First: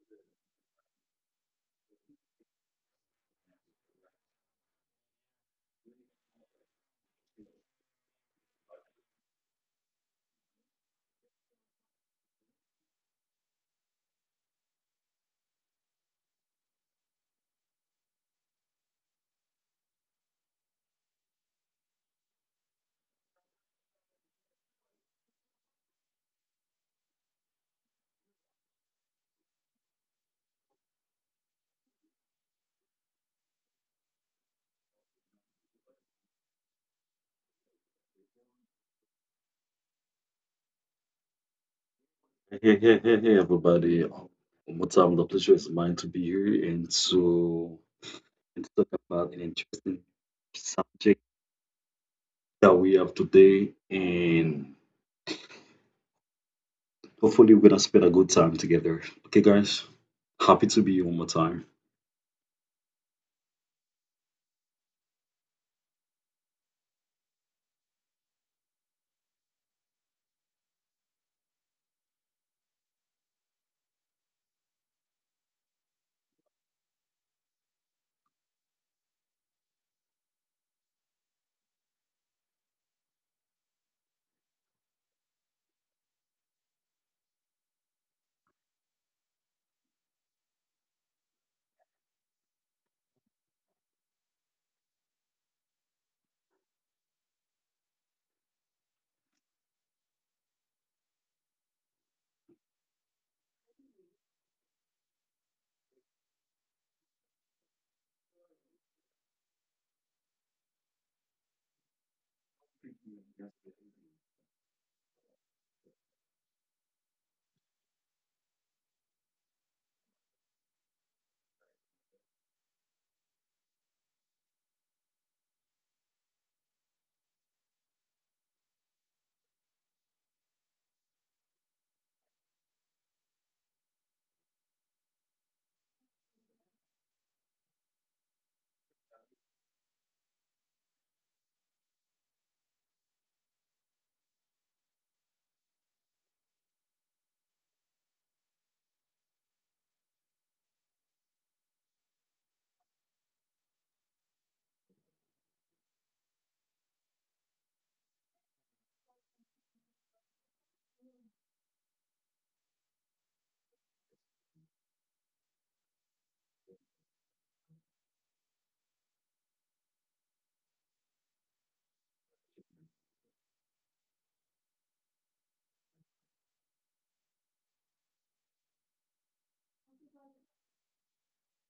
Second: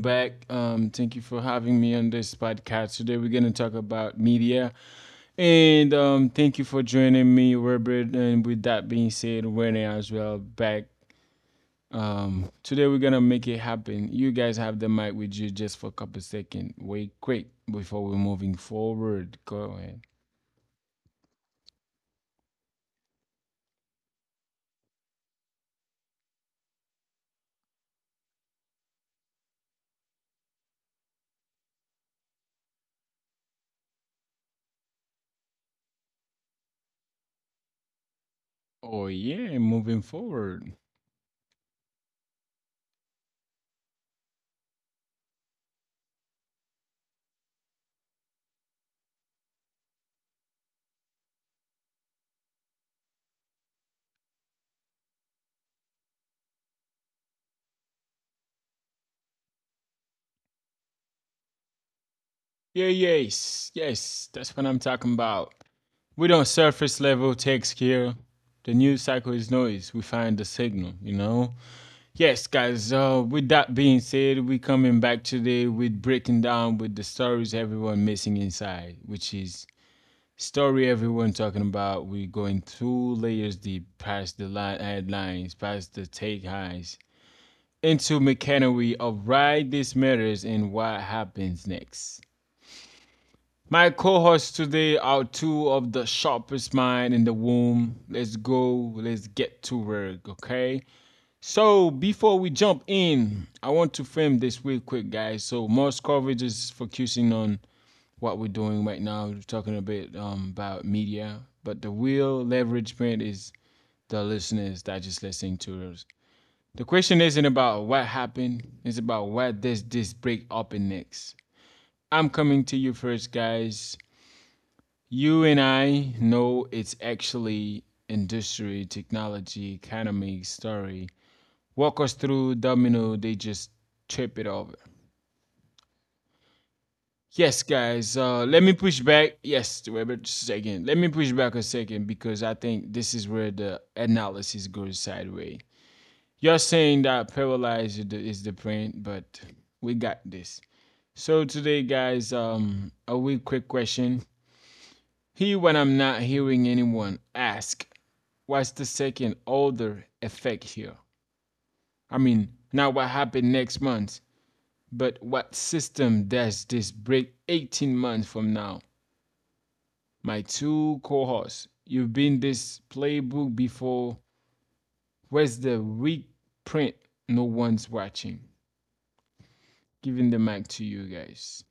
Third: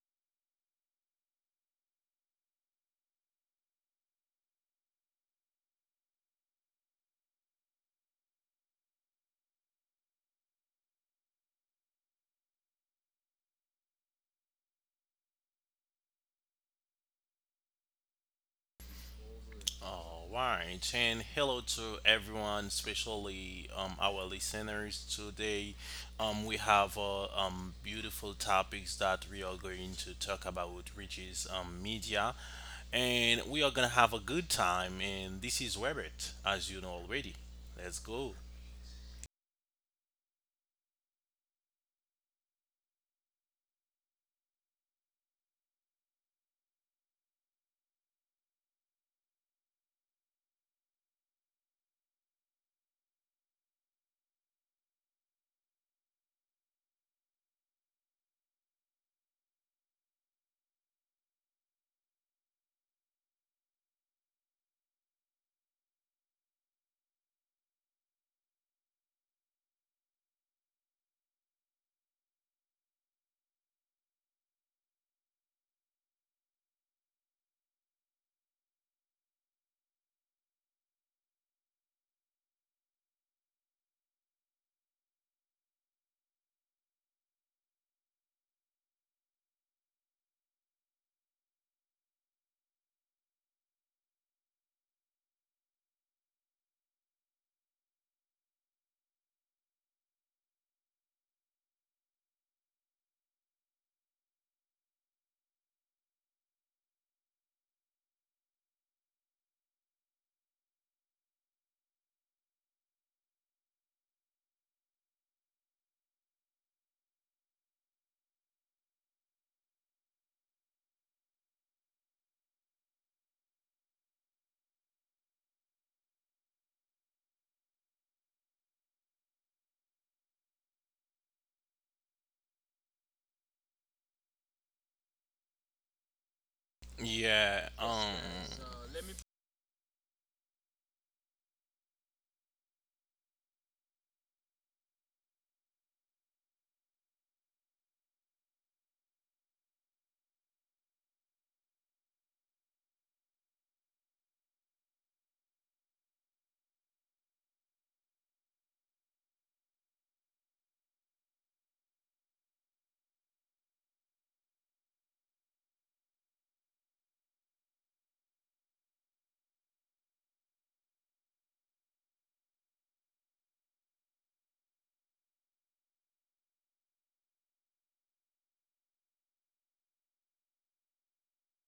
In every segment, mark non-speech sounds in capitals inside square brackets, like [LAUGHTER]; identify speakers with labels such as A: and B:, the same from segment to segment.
A: back. Thank you for having me on this podcast. Today we're gonna talk about media. And Thank you for joining me, Robert. And with that being said, Renee as well back. Today we're gonna make it happen. You guys have the mic with you just for a couple seconds. Wait quick before we're moving forward. Go ahead.
B: All right, and hello to everyone. Today, we have beautiful topics that we are going to talk about media.
A: Oh yeah, moving forward.
C: Hey, hey, hey, hey, everybody. One more time, the pleasure is mine to be here and so and to talk about an interesting subject that we have today. And hopefully, we're going to spend a good time together. Okay, guys? Happy to be here one more time.
A: Yeah, yes, yes, that's what I'm talking about. We don't surface level text here. The news cycle is noise. We find the signal, you know? Yes, guys, with that being said, we coming back today with breaking down with the stories everyone missing inside, which is story everyone talking about. We going two layers deep, past the line, headlines, past the take highs, into mechanery of why this matters and what happens next. My co hosts today are two of the sharpest mind in the womb. Let's go, let's get to work, okay? So, before we jump in, I want to frame this real quick, guys. So, most coverage is focusing on what we're doing right now. We're talking a bit about media, but the real leverage point is the listeners that just listening to us. The question isn't about what happened, it's about what does this break up in next. I'm coming to you first, guys. You and I know it's actually industry, technology, economy story. Walk us through domino, they just trip it over. Yes,
B: Yeah, um,
A: guys, let me push back. Yes, wait a second. Let me push back a second because I think this is where the analysis goes sideways. You're saying that paralyzed is the print, but we got this. So today, guys, a wee quick question. Here when I'm not hearing anyone ask, what's the second order effect here? I mean, not what happened next month, but what system does this break 18 months from now? My two cohorts, you've been this playbook before. Where's the weak print? No one's watching. Giving the mic to you guys.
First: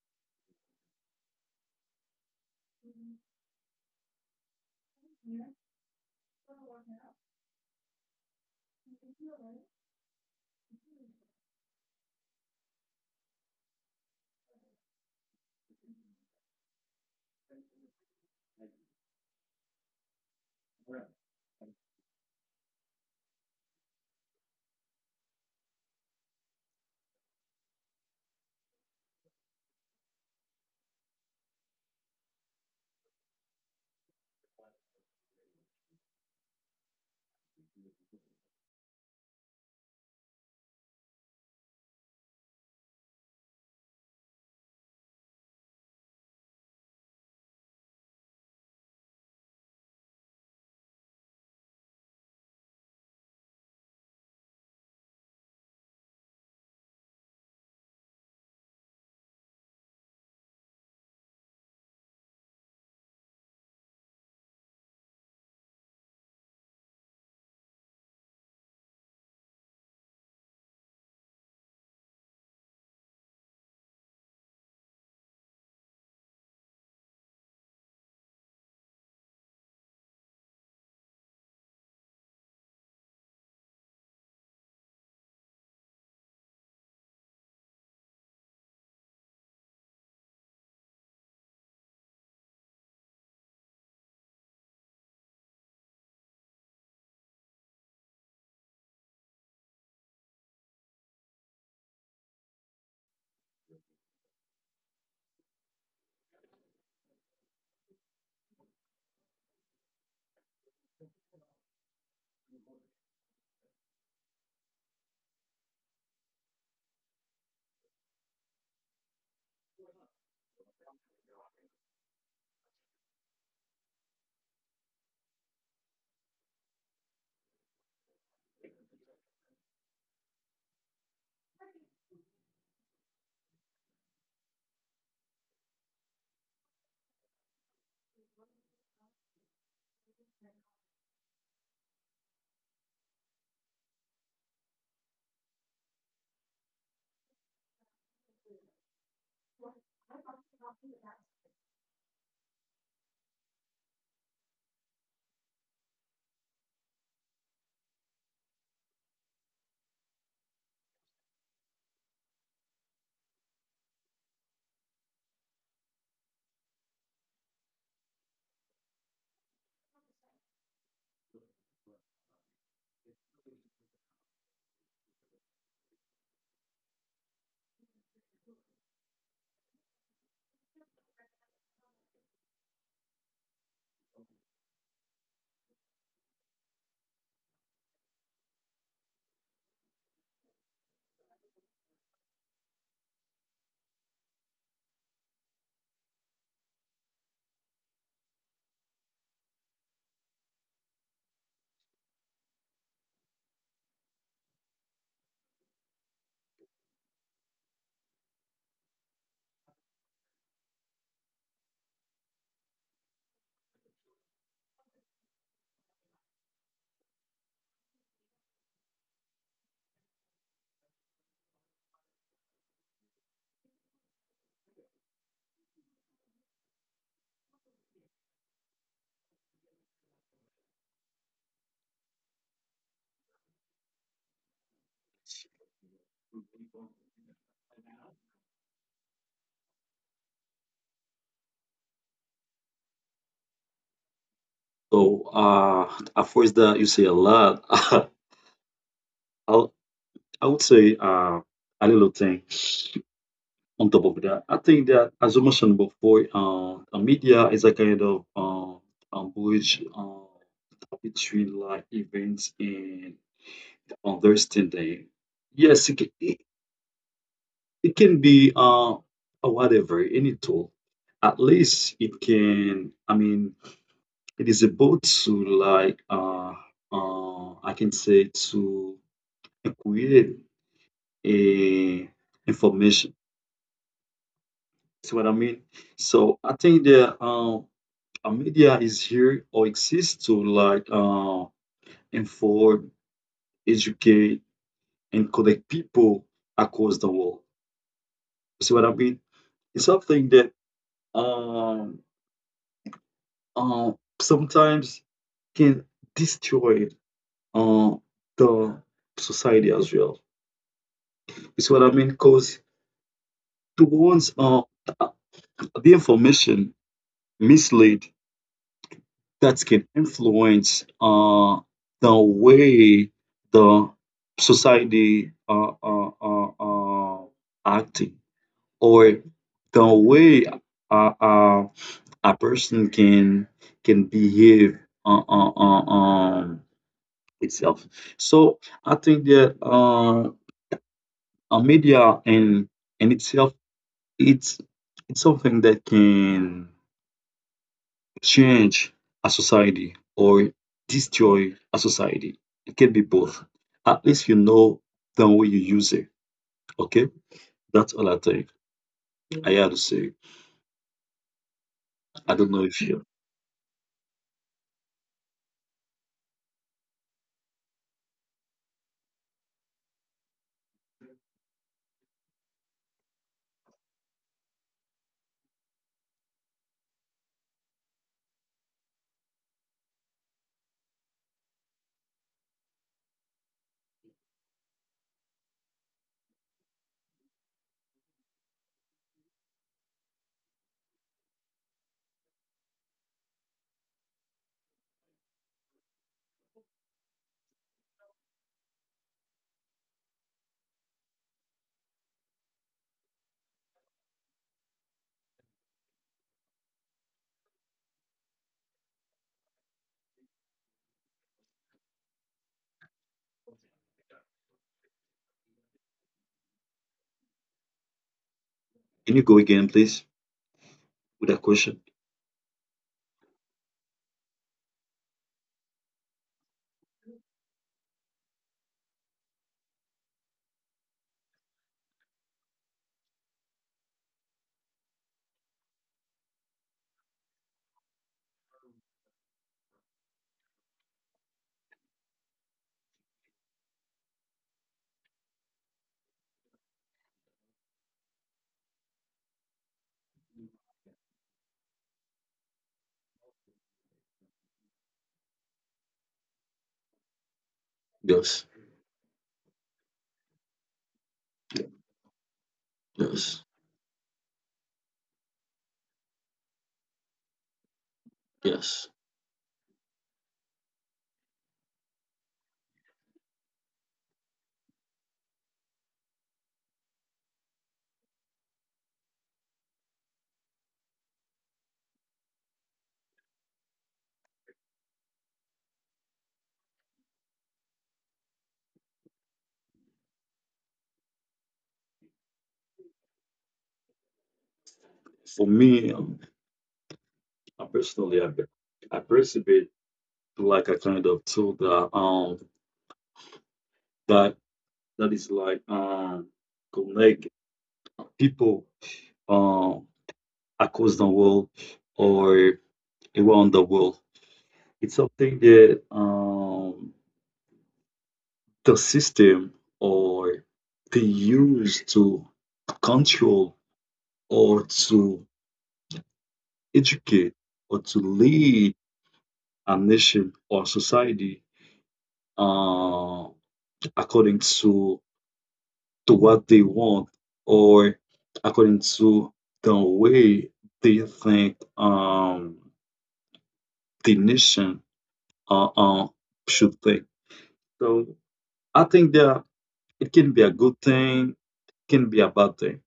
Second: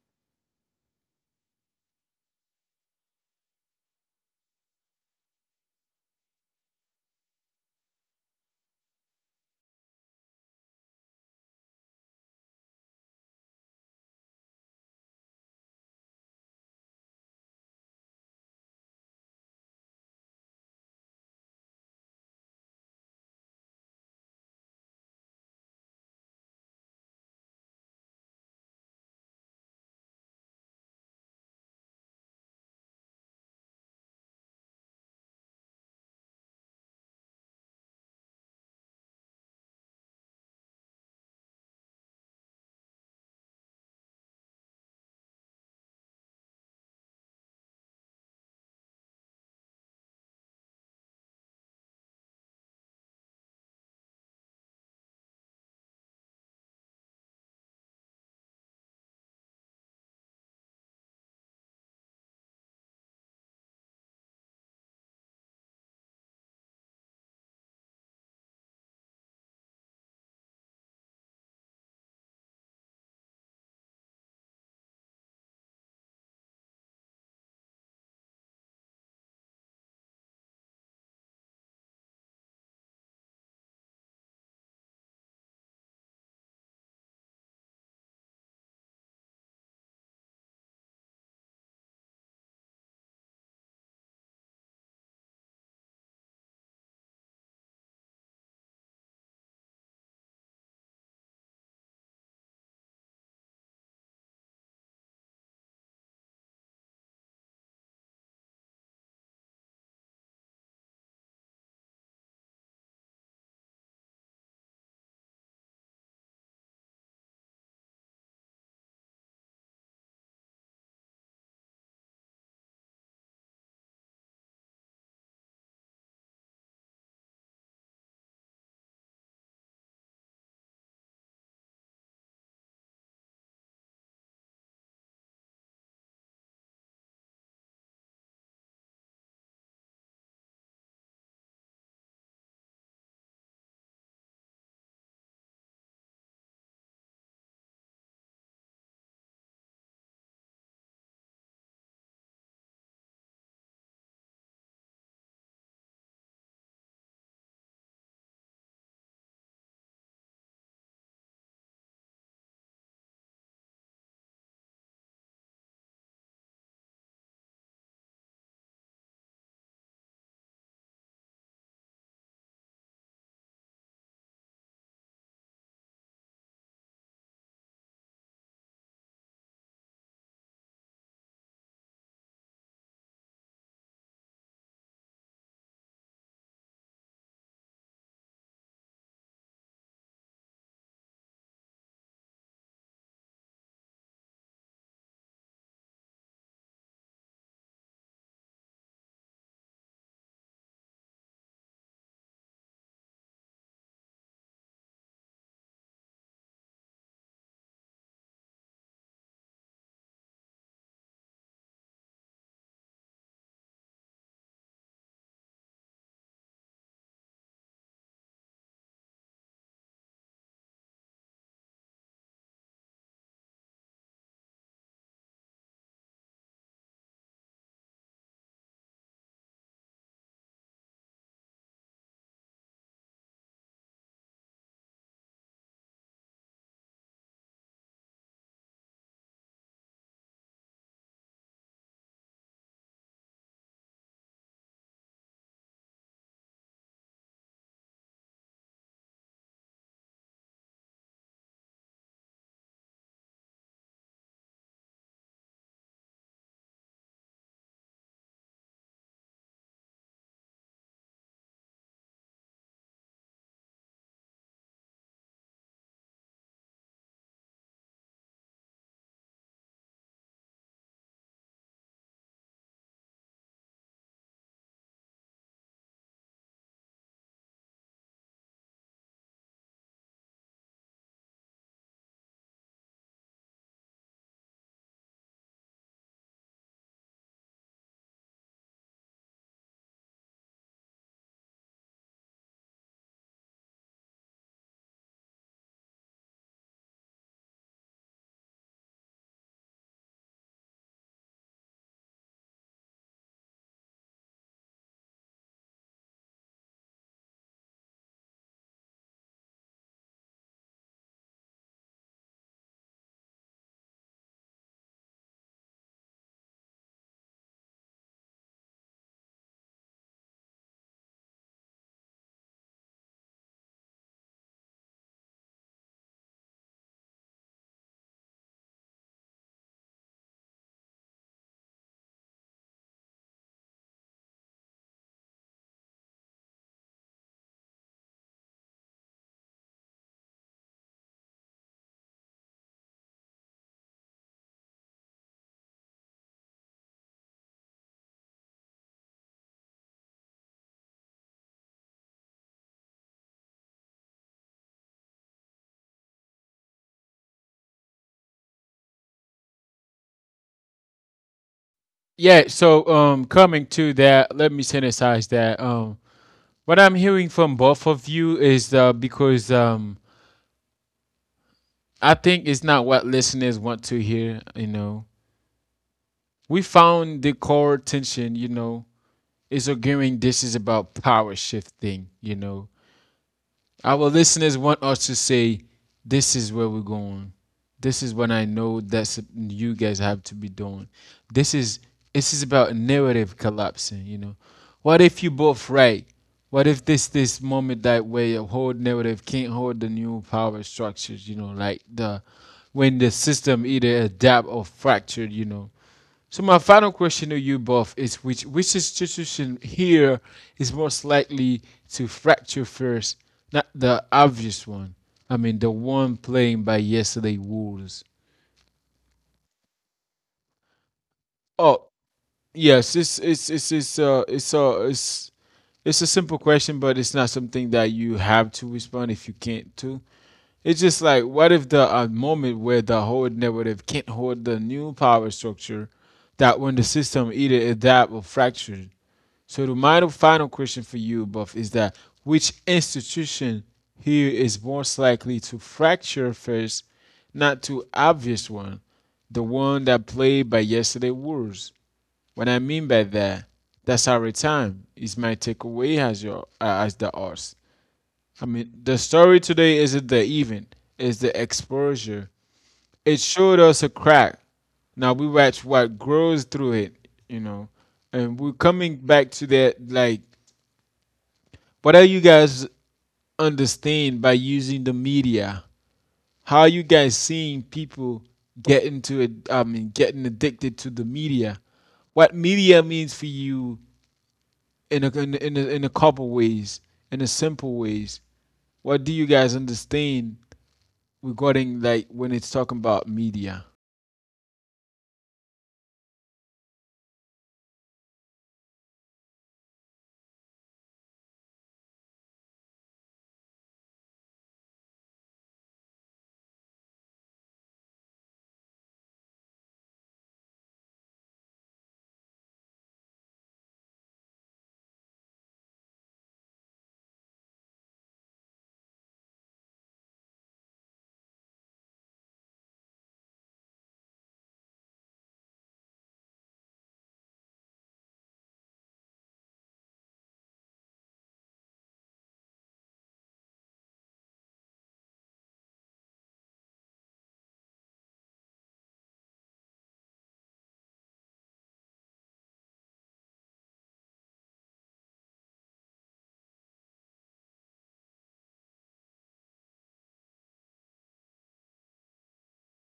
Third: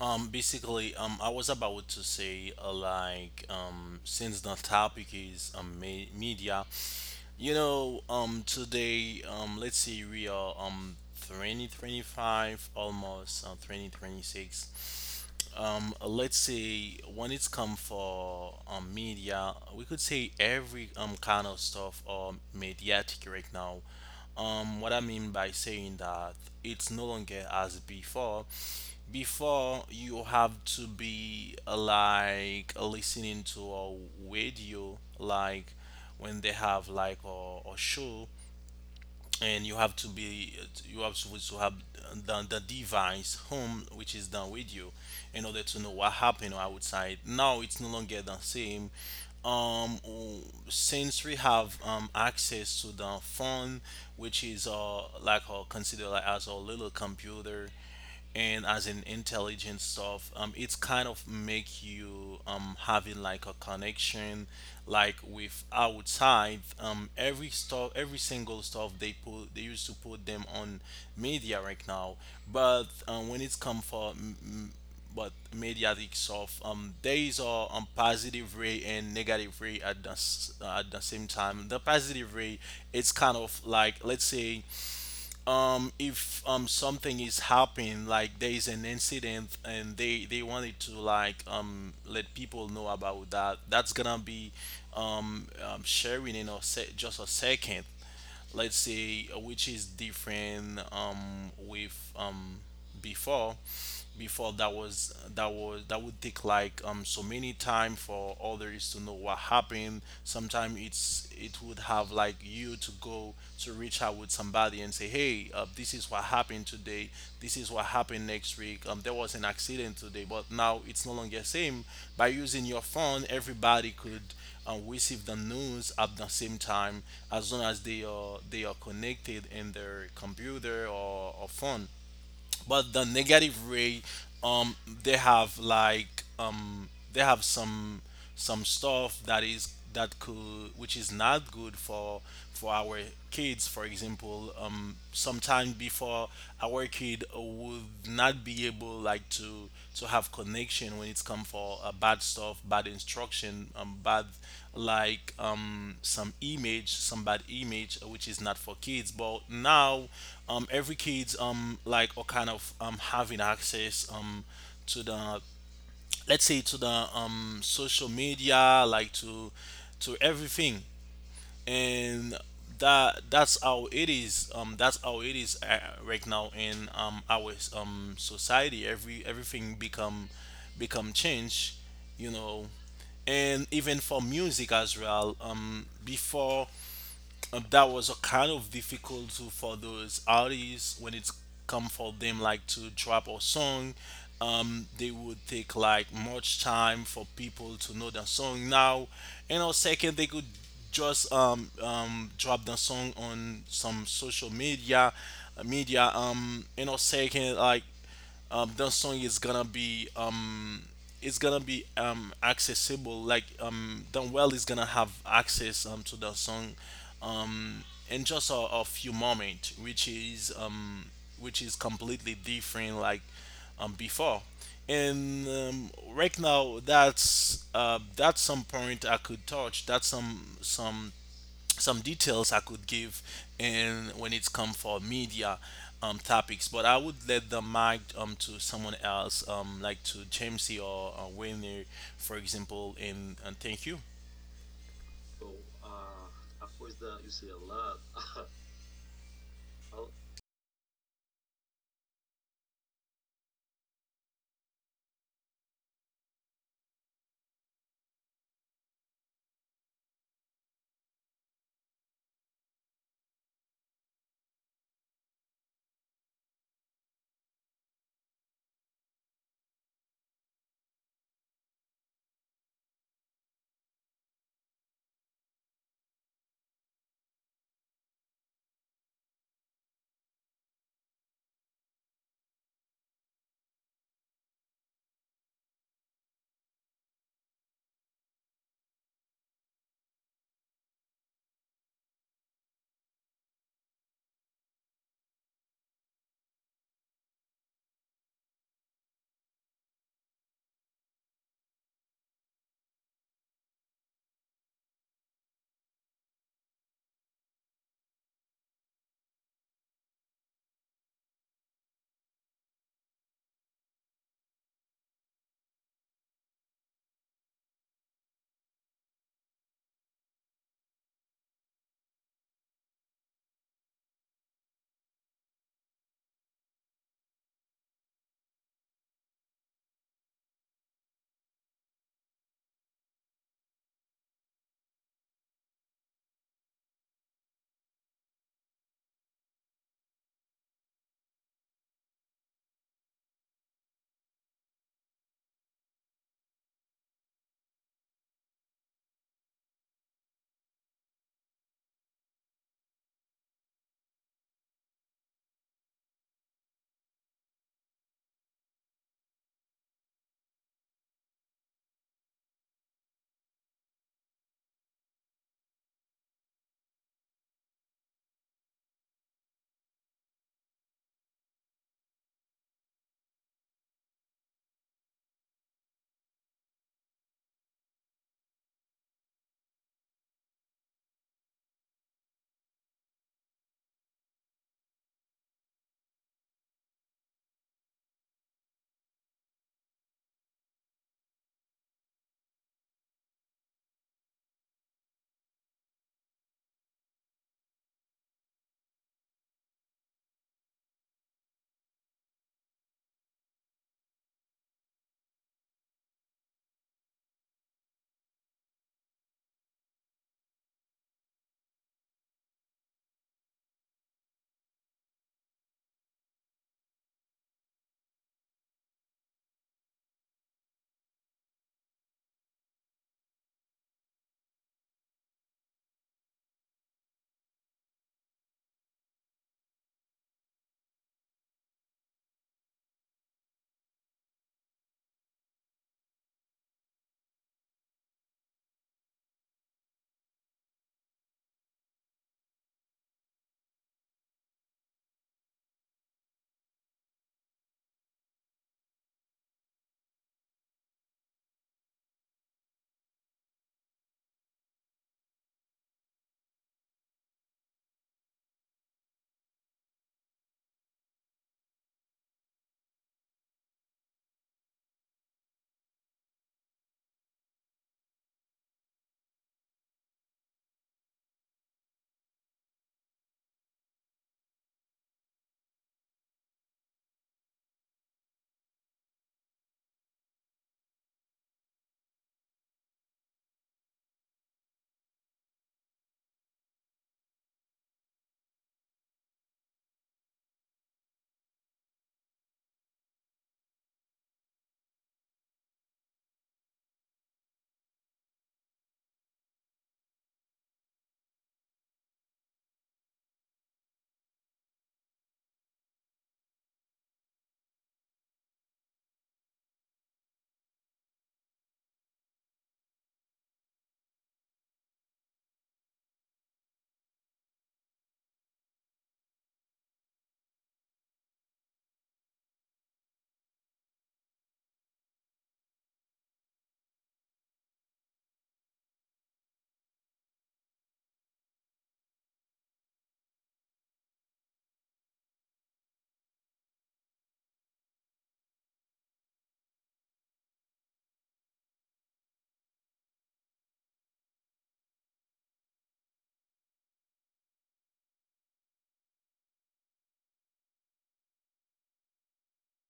B: I was about to say, like, since the topic is media, today, let's say we are 2025, almost 2026. Let's say when it's come for media, we could say every kind of stuff or mediatic right now. What I mean by saying that it's no longer as before you have to be like listening to a radio like when they have like a show, and you have to be, you have supposed to have the device home, which is the radio, in order to know what happened outside. Now it's no longer the same. um w- since we have access to the phone, which is considered like as a little computer and as an intelligent stuff, it's kind of make you having like a connection like with outside. Every stuff, every single stuff they put, they used to put them on media right now. But when it's come for but mediatic stuff, there is a positive way and negative way at the at the same time. The positive way, it's kind of like, let's say, if something is happening, like there is an incident, and they wanted to like let people know about that, that's gonna be sharing in just a second, let's say, which is different with before. That would take like so many time for others to know what happened. Sometimes it would have like you to go to reach out with somebody and say, hey, this is what happened today, this is what happened next week, there was an accident today. But now it's no longer same. By using your phone, everybody could and receive the news at the same time, as long as they are connected in their computer or phone. But the negative way, um they have like they have some stuff that is that could, which is not good for our kids. For example, sometime before, our kid would not be able like to have connection when it's come for bad stuff, bad instruction, bad like some image, some bad image, which is not for kids. But now, every kids like are kind of having access to the, let's say to the social media, like to everything. And that's how it is, that's how it is right now in our society. Every everything become change, you know. And even for music as well, before, that was a kind of difficult to, for those artists when it's come for them like to drop a song, they would take like much time for people to know the song. Now in a second, they could just drop the song on some social media, and or second like, the song is gonna be it's gonna be accessible. Like the well is gonna have access to the song um, in just a few moments, which is completely different. Like before. And right now, that's some point I could touch. That's some details I could give in when it's come for media topics. But I would let the mic to someone else, like to Jamesy or Winner, for example, and thank you.
C: So, at first, that you say a lot, [LAUGHS] I'll, I would say a little thing. On top of that, I think that, as I mentioned before, media is a kind of bridge between like events and understanding. Yes, it, it can be whatever, any tool. At least it can, I mean, it is able to like, I can say to create a information. See what I mean? So I think that a media is here or exists to like inform, educate, and connect people across the world. You see what I mean? It's something that um, uh, sometimes can destroy uh, the society as well. You see what I mean? Because the ones uh, the information mislead that can influence the way the society acting or the way a person can behave uh, uh, uh, um, itself. So I think that media in itself it's it's something that can change a society or destroy a society. It can be both. At least you know the way you use it. Okay? That's all I think. I had to say. I
A: Yeah,
C: don't know if
A: so
C: you
A: coming to that, let me synthesize that. What I'm hearing from both of you is because I think it's not what listeners want to hear, you know. We found the core tension, you know, is arguing this is about power shifting, you know. Our listeners want us to say, this is where we're going. This is what I know that's you guys have to be doing. This is this is about narrative collapsing, you know. What if you both right? What if this moment that way a whole narrative can't hold the new power structures, you know, like the when the system either adapt or fractured, you know. So my final question to you both is which institution here is most likely to fracture first? Not the obvious one. I mean the one playing by yesterday Wolves.
C: Can you go again please with that question?
A: Oh yes, it's a simple question, but it's not something that you have to respond if you can't to. It's just like what if the moment where the whole narrative can't hold the new power structure that when the system either adapt or fracture. So the minor final question for you, Buff, is that which institution here is most likely to fracture first, not too obvious one, the one that played by yesterday Wolves. What I mean by that, that's our time. Is my takeaway as your as the arse.
C: Yes.
A: I mean, the story today isn't the event; it's the exposure. It
C: Yes.
A: showed us a crack. Now we watch what grows through it, you know, and we're
C: Yes.
A: coming back to that like what are you guys understand by using the media? How are you guys seeing people get into it? I mean, getting addicted to the media. What media means for you in a couple ways, in a simple ways. What do you guys understand regarding like when it's talking about media?
C: For me, I personally I perceive it like a kind of tool that that is like connect people um across the world or around the world. It's something that the system or they use to control or to educate or to lead a nation or society uh, according to what they want or according to the way they think the nation uh, uh, should think. So I think that it can be a good thing can be a bad thing.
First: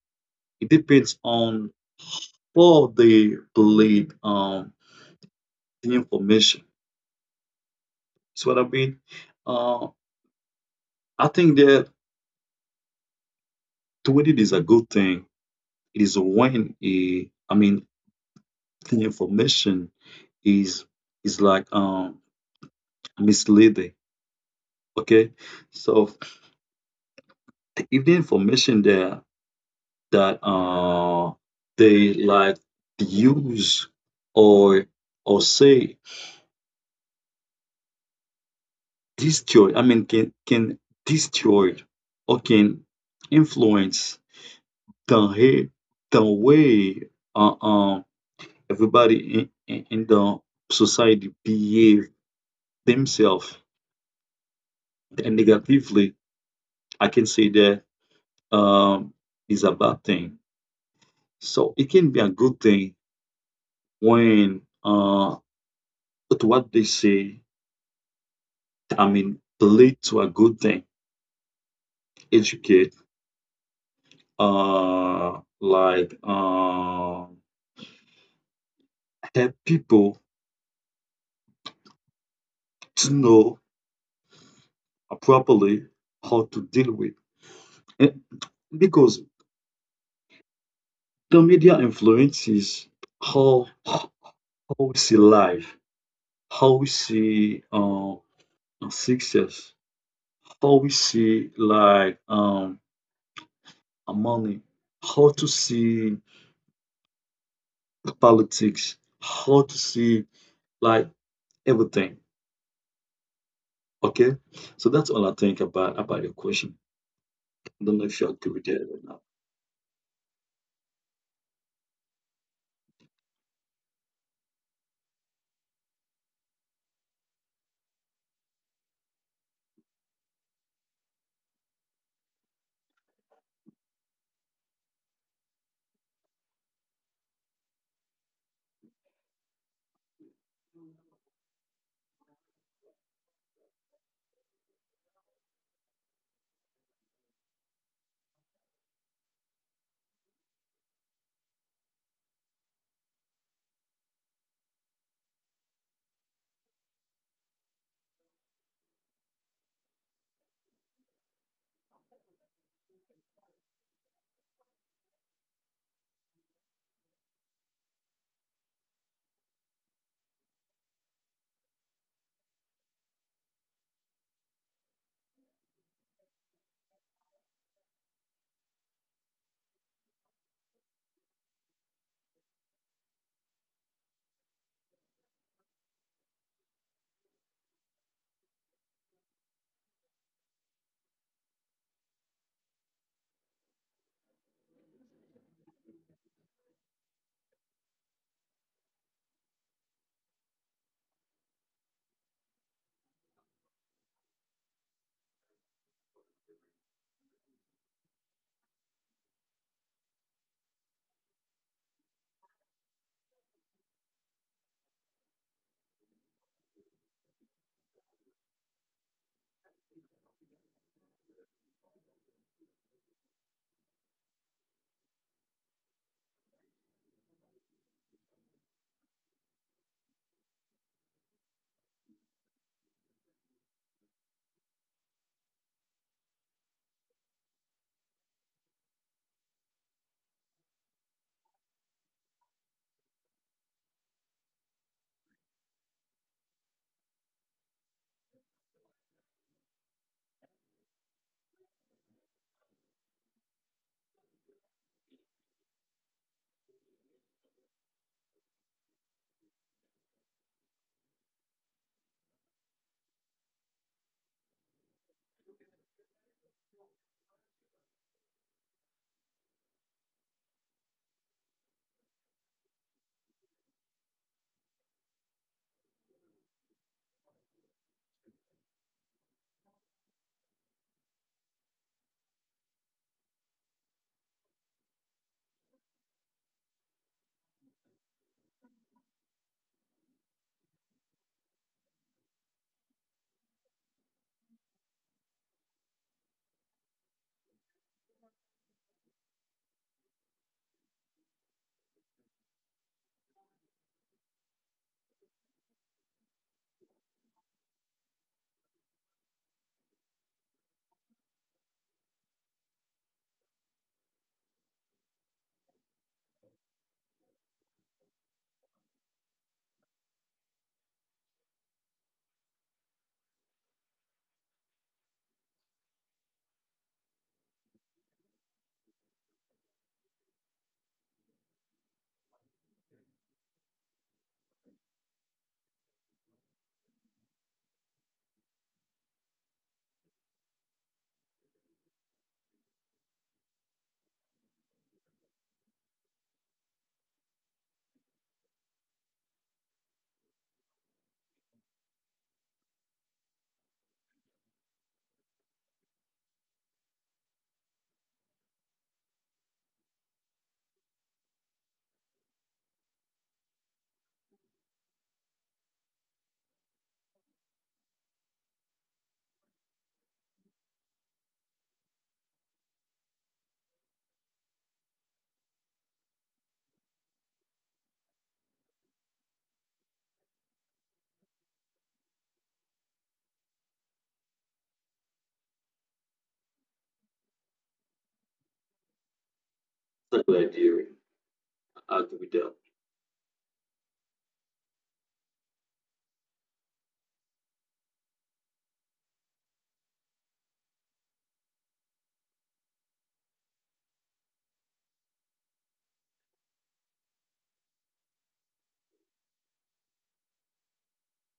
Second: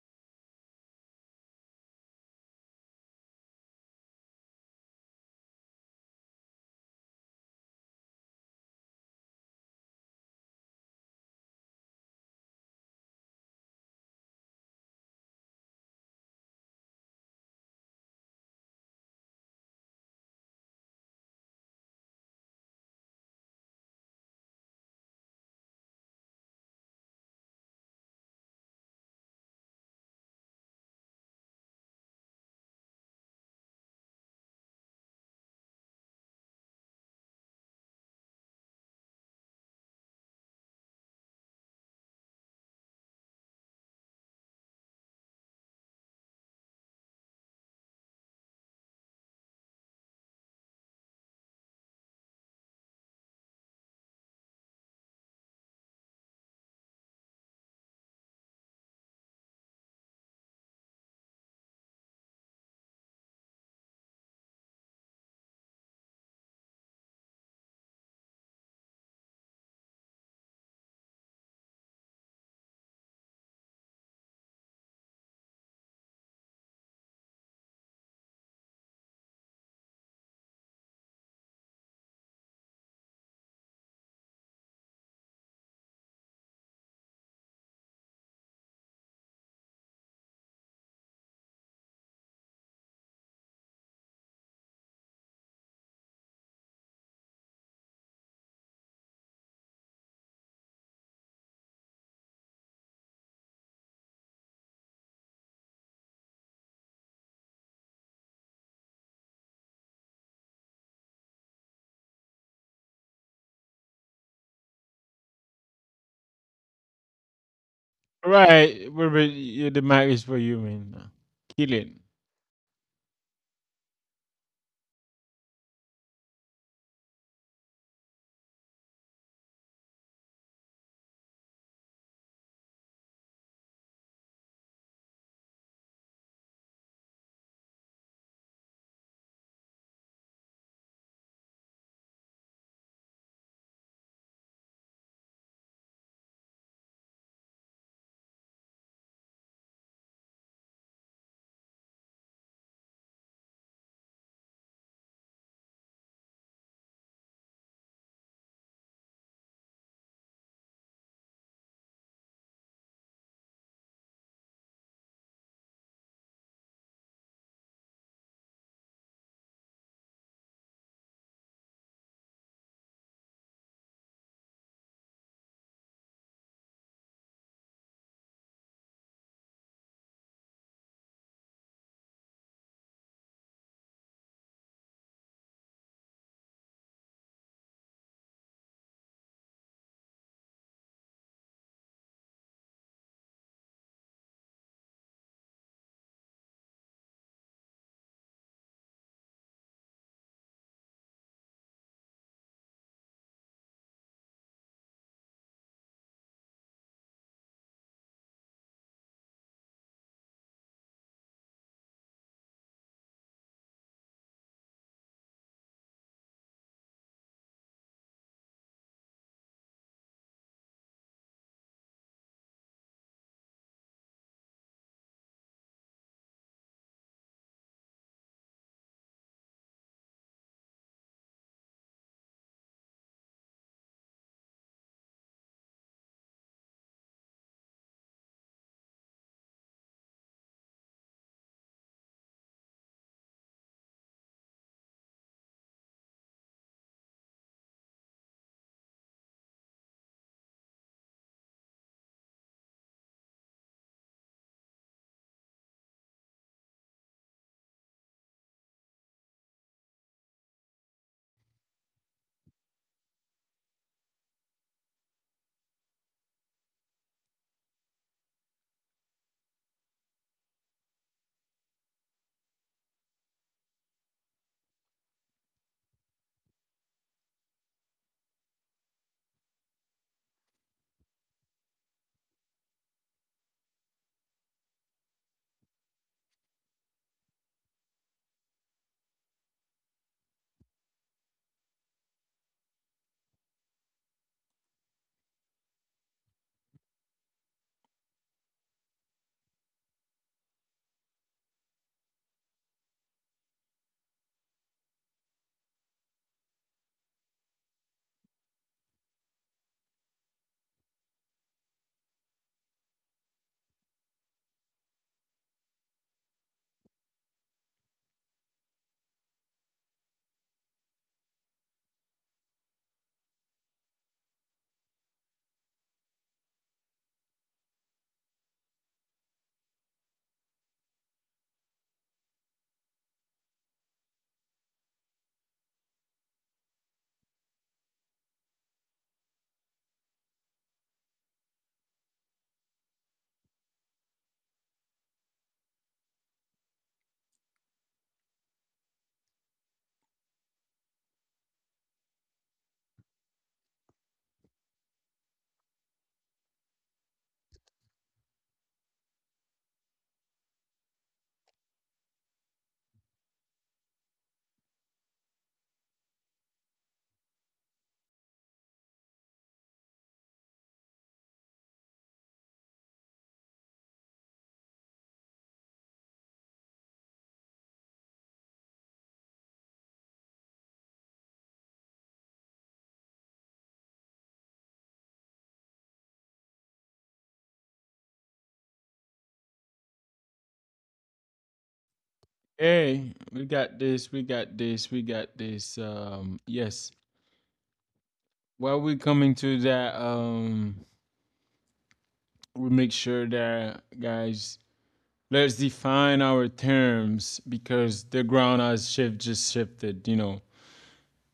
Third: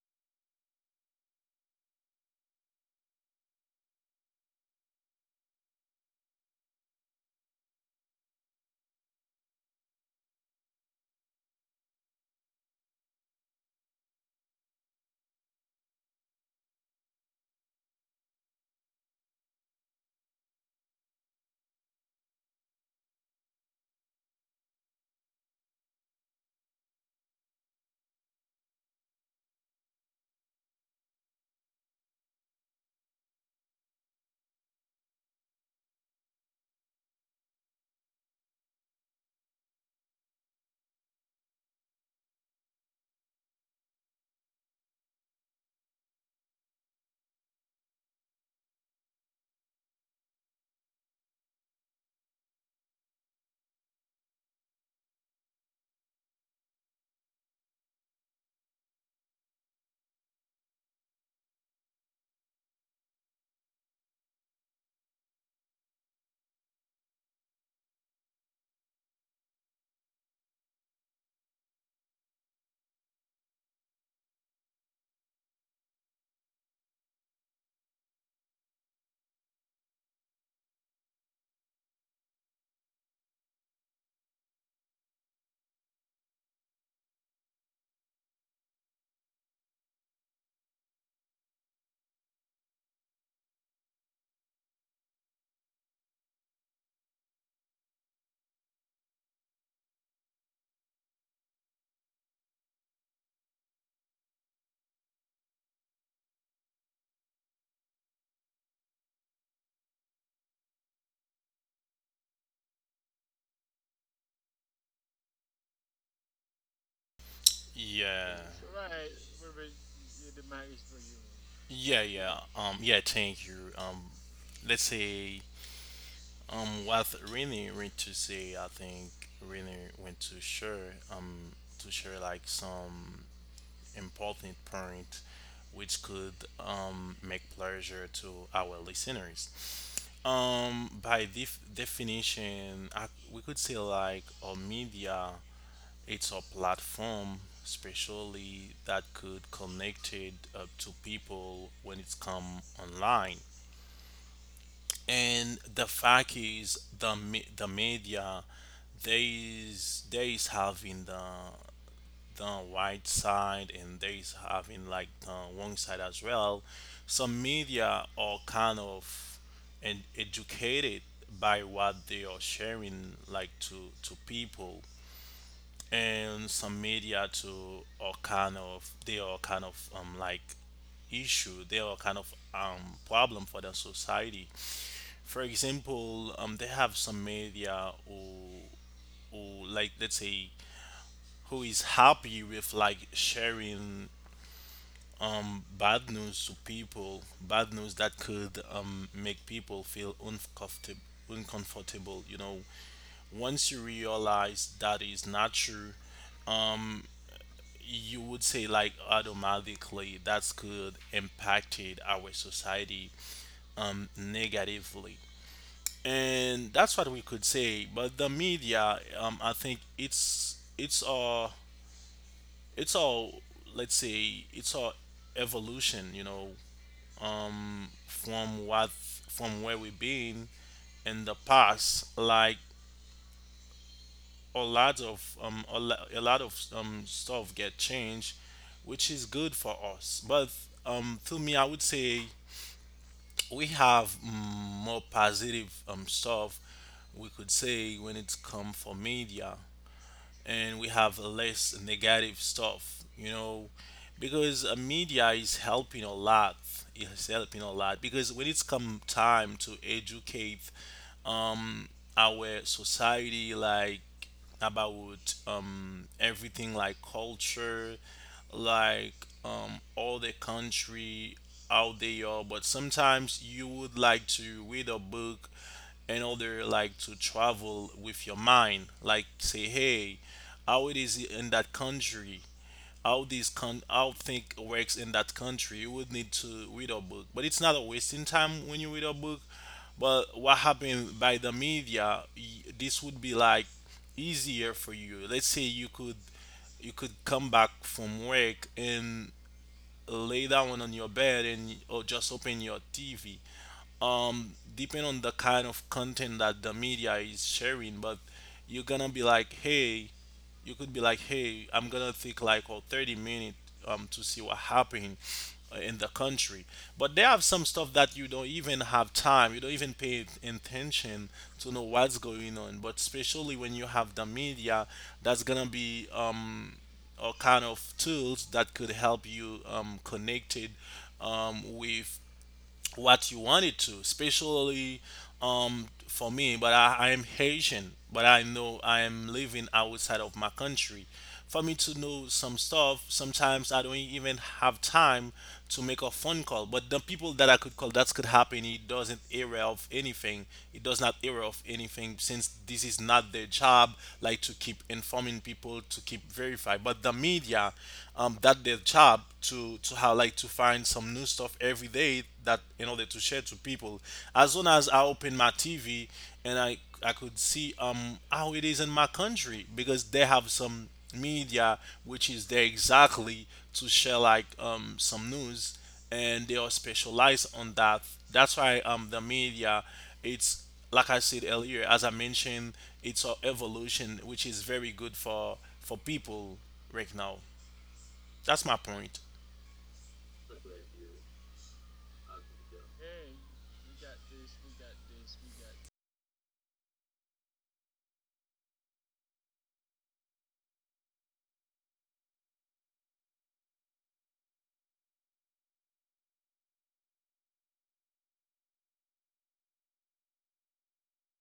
C: It depends on how they believe the information. See what I mean? Uh, I think that when is a good thing, it is when I mean the information is is like misleading. Okay, so if the information there that they like use or or say destroy, I mean, can destroy or can influence the the way uh, uh, everybody in the society behave themselves and negatively. I can say that um, is a bad thing. So it can be a good thing when but what they say. I mean, lead to a good thing. Educate, uh, like uh, help people to know properly how to deal with. And because the media influences how we see life, how we see success, how we see like money, how to see politics, how to see like everything. Okay, so that's all I think about your question. I don't know if you
B: Yeah,
C: agree with
A: Right,
C: that or not.
A: Robert, you- the mic is for you, man. Kill it.
B: yeah, thank you. Let's say what Winner went to say, I think Winner went to share like some important point which could make pleasure to our listeners. By definition, we could say like a media, it's a platform, especially that could connect it up to people when it's come online. And the fact is, the the media, they is having the white side, and there is having like the wrong side as well. Some media are kind of and educated by what they are sharing like to people. And some media too are kind of, they are kind of like issue, they are kind of problem for the society. For example, they have some media who like, let's say, who is happy with like sharing bad news to people, bad news that could make people feel uncomfortable. Uncomfortable, you know. Once you realize that is not true, you would say like automatically that's could impacted our society negatively, and that's what we could say. But the media, I think it's all, let's say it's all evolution, you know, from what, from where we've been in the past. Like a lot of a lot of stuff get changed, which is good for us. But to me, I would say we have more positive stuff, we could say, when it's come for media, and we have less negative stuff, you know. Because media is helping a lot. It's helping a lot because when it's come time to educate um, our society, like about everything like culture, like all the country, how they are. But sometimes you would like to read a book in order like to travel with your mind, like say, hey, how it is in that country, how this con, how think works in that country, you would need to read a book. But it's not a wasting time when you read a book. But what happened by the media, this would be like easier for you. Let's say you could, you could come back from work and lay down on your bed and or just open your TV, depend on the kind of content that the media is sharing. But you're gonna be like, hey, you could be like, hey, I'm gonna take like oh, 30 minutes to see what happened in the country. But they have some stuff that you don't even have time, you don't even pay attention to know what's going on. But especially when you have the media, that's gonna be or kind of tools that could help you connected with what you wanted to, especially for me. But I am Haitian, but I know I am living outside of my country. For me to know some stuff, sometimes I don't even have time to make a phone call. But the people that I could call, that could happen. It doesn't area of anything. It does not area of anything, since this is not their job, like to keep informing people, to keep verify. But the media, that their job, to have like to find some new stuff every day that, in order to share to people. As soon as I open my TV and I could see how it is in my country, because they have some media which is there exactly to share like some news, and they are specialized on that. That's why the media, it's, like I said earlier, as I mentioned, it's an evolution which is very good for people right now. That's my point.
C: That's a good idea. I agree with that.
A: Hey, we got this. Yes. While we're coming to that, we make sure that guys, let's define our terms because the ground has shift just shifted. You know,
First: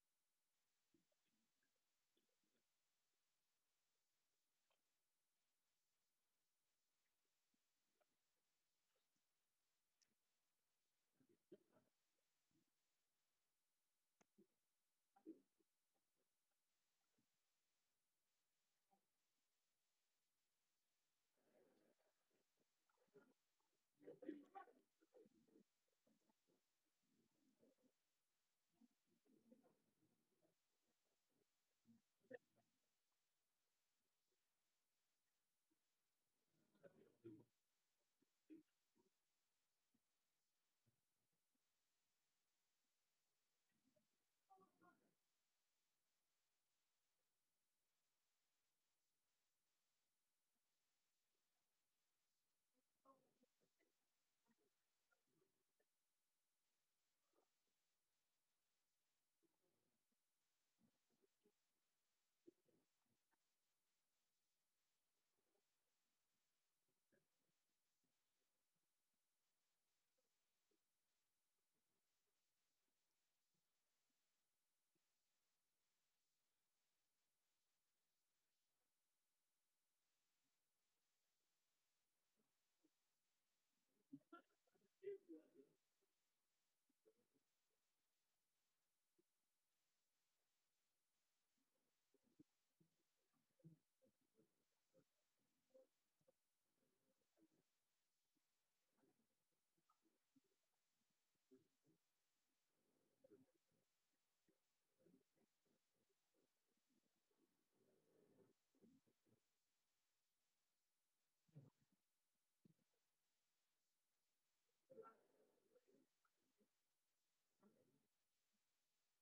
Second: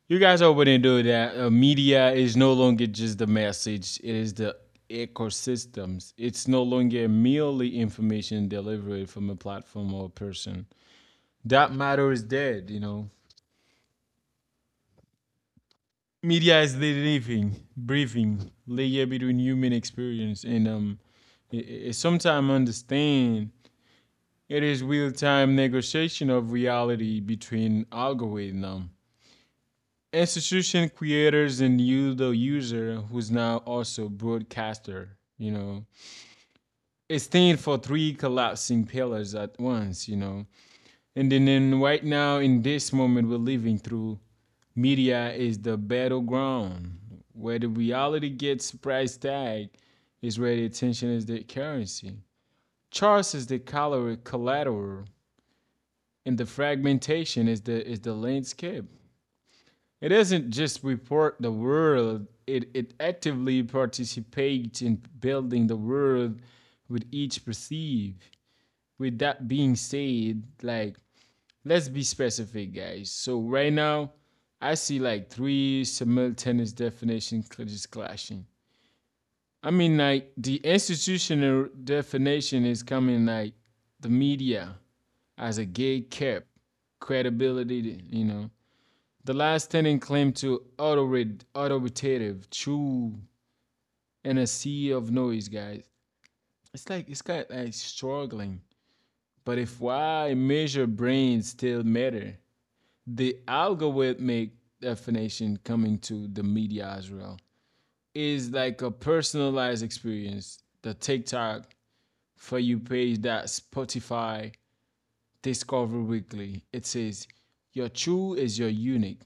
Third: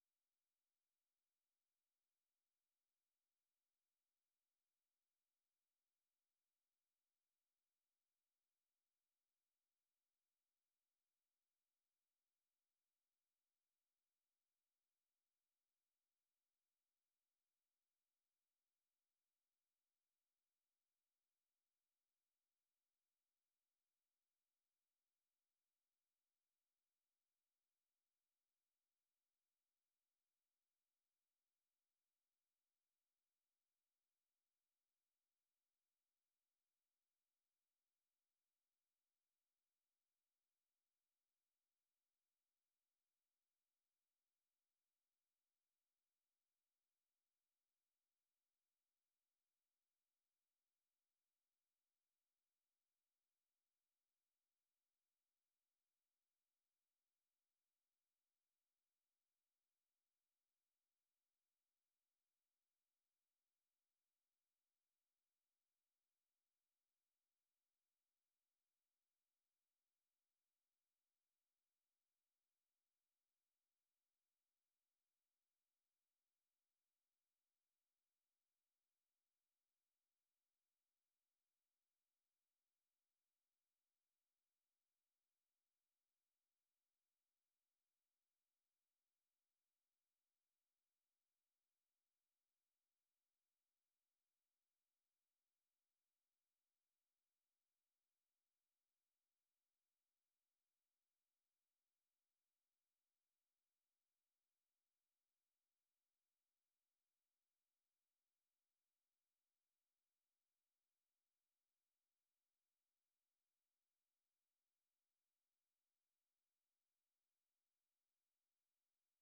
A: you guys already know that media is no longer just the message; it is the ecosystems. It's no longer merely information delivered from a platform or a person. That matter is dead. You know, media is the living, breathing layer between human experience and sometimes understand it is real-time negotiation of reality between algorithm, institution creators, and you, the user, who's now also broadcaster. You know, it stands for three collapsing pillars at once. You know, And then right now in this moment we're living through, media is the battleground where the reality gets price tag is where the attention is the currency. Charts is the color collateral and the fragmentation is the landscape. It doesn't just report the world, it actively participates in building the world with each perceive. With that being said, like let's be specific, guys. So right now, I see like three simultaneous definition just clashing. I mean, like the institutional definition is coming like the media as a gate kept credibility. You know, the last tenant claimed to authoritative, true, and a sea of noise, guys. It's like it's kind of like struggling. But if why measure brains still matter, the algorithmic definition coming to the media's realm is like a personalized experience. The TikTok for you page that Spotify Discover Weekly. It says your true is your unique.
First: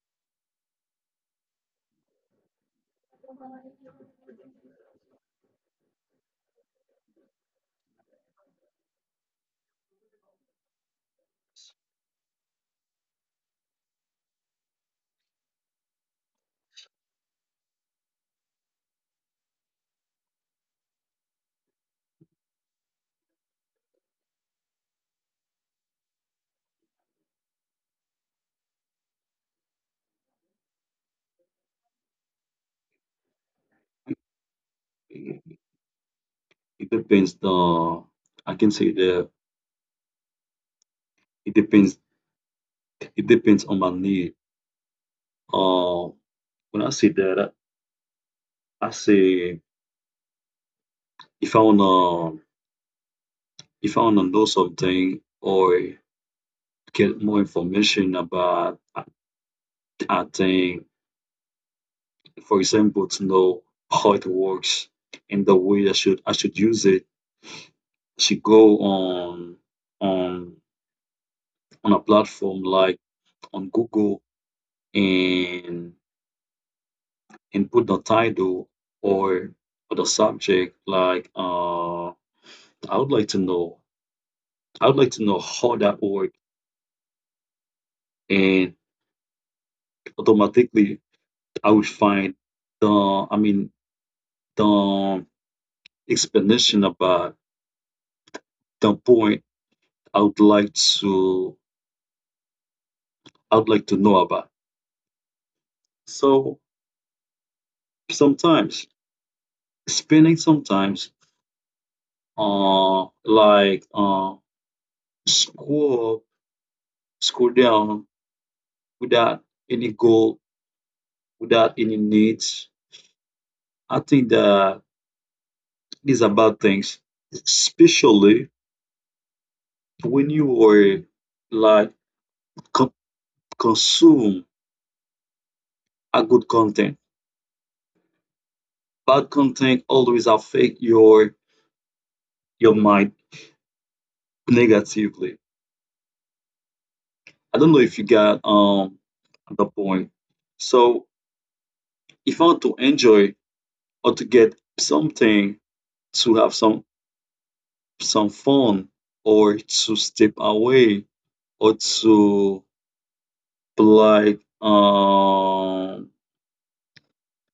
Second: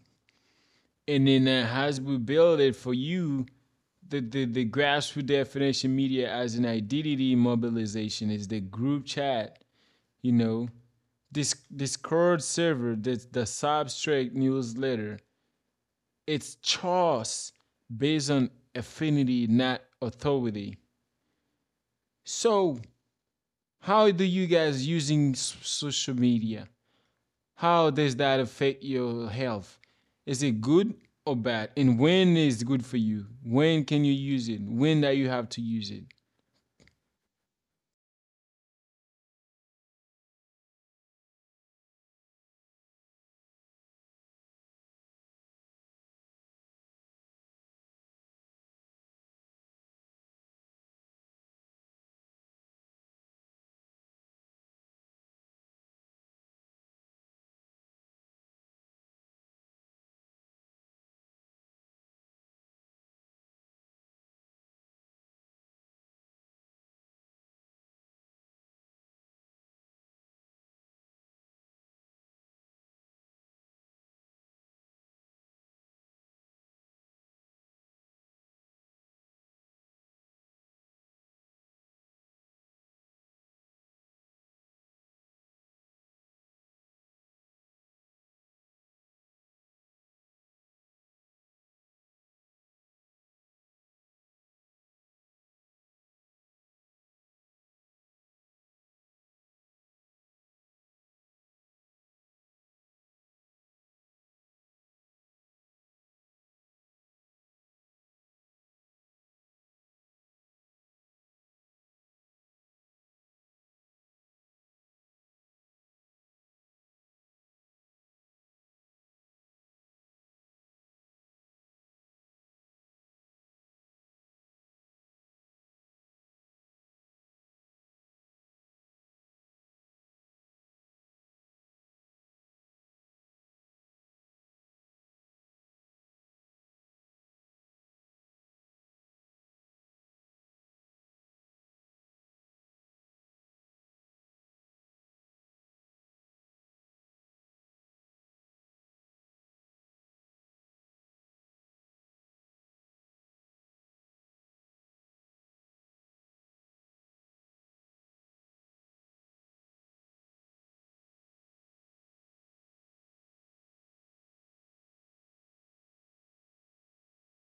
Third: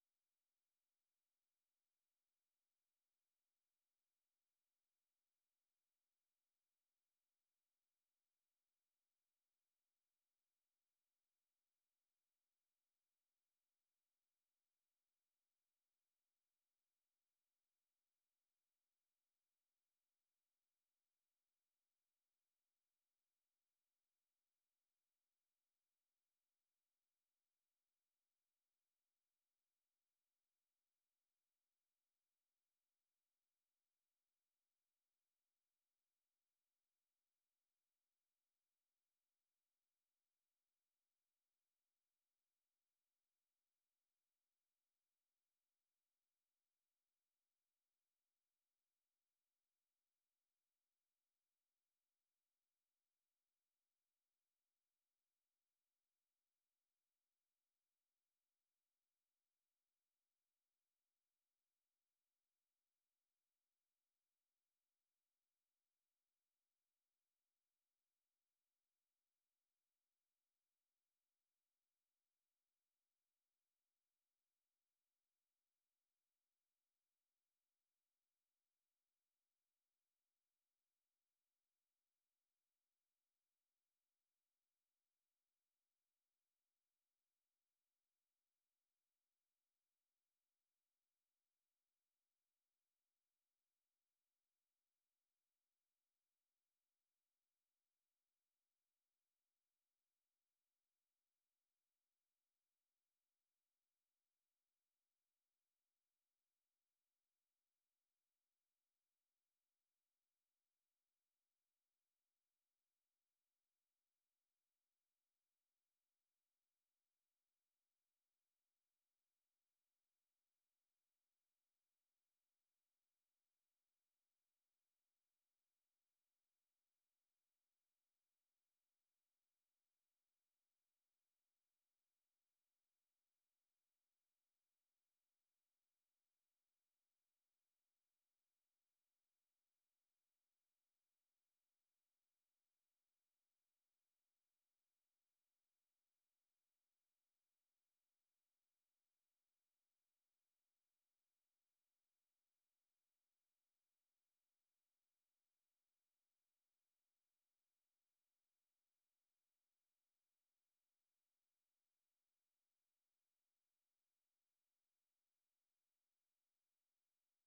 A: And then it has we build it for you the grassroots definition media as an identity mobilization is the group chat, you know, this Discord server, the substrate newsletter. It's choice based on affinity, not authority. So, how do you guys using social media? How does that affect your health? Is it good or bad? And when is it good for you? When can you use it? When that you have to use it?
C: It depends the I can say that it depends it depends on my need. Uh, when I say that, I say if I wanna if I wanna know something or get more information about a thing, for example, to know how it works and the way I should use it, I should go on on a platform like on Google and and put the title or or the subject like I would like to know I would like to know how that work and automatically I would find the I mean the explanation about the point I would like to I would like to know about. So sometimes spending sometimes uh like uh scroll scroll down without any goal without any needs I think that is about things, especially when you are like co- consume a good content. Bad content always affect your mind negatively. I don't know if you got the point. So if I want to enjoy or to get something to have some fun or to step away or to like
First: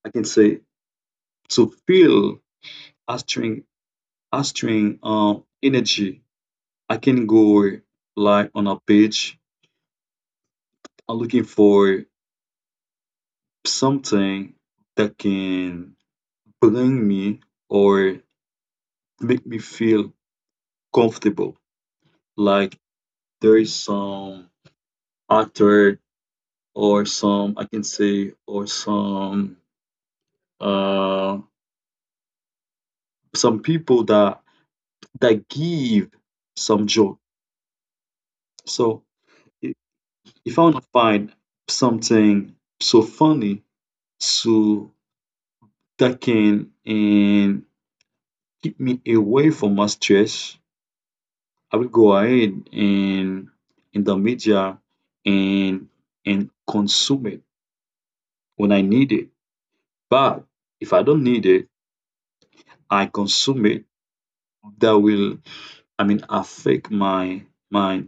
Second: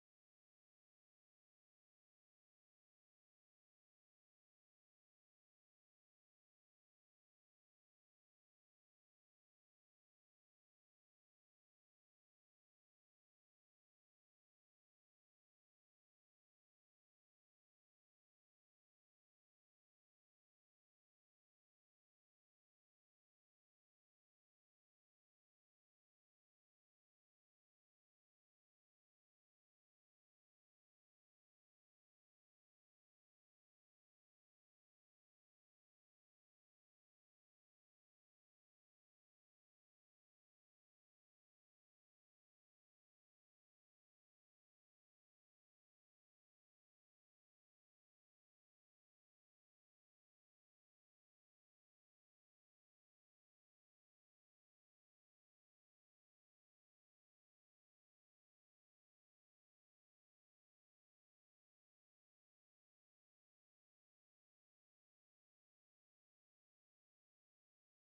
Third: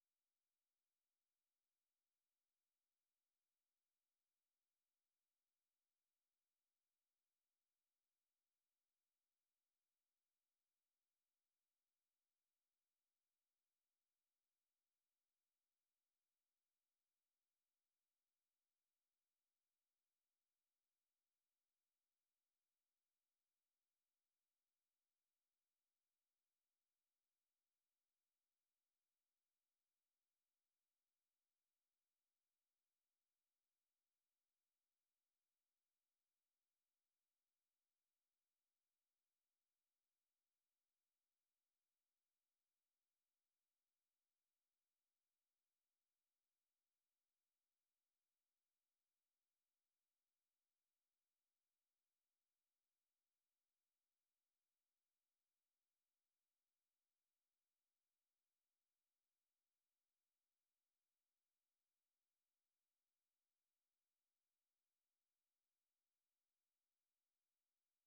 C: I can say to feel a string a string energy. I can go like on a page, I'm looking for something that can bring me or make me feel comfortable. Like there is some actor or some I can say or uh some people that that give some joke. So i- if I want to find something so funny so that can and keep me away from my stress, I will go ahead and in the media and and consume it when I need it. But if I don't need it, I consume it. That will, I mean, affect my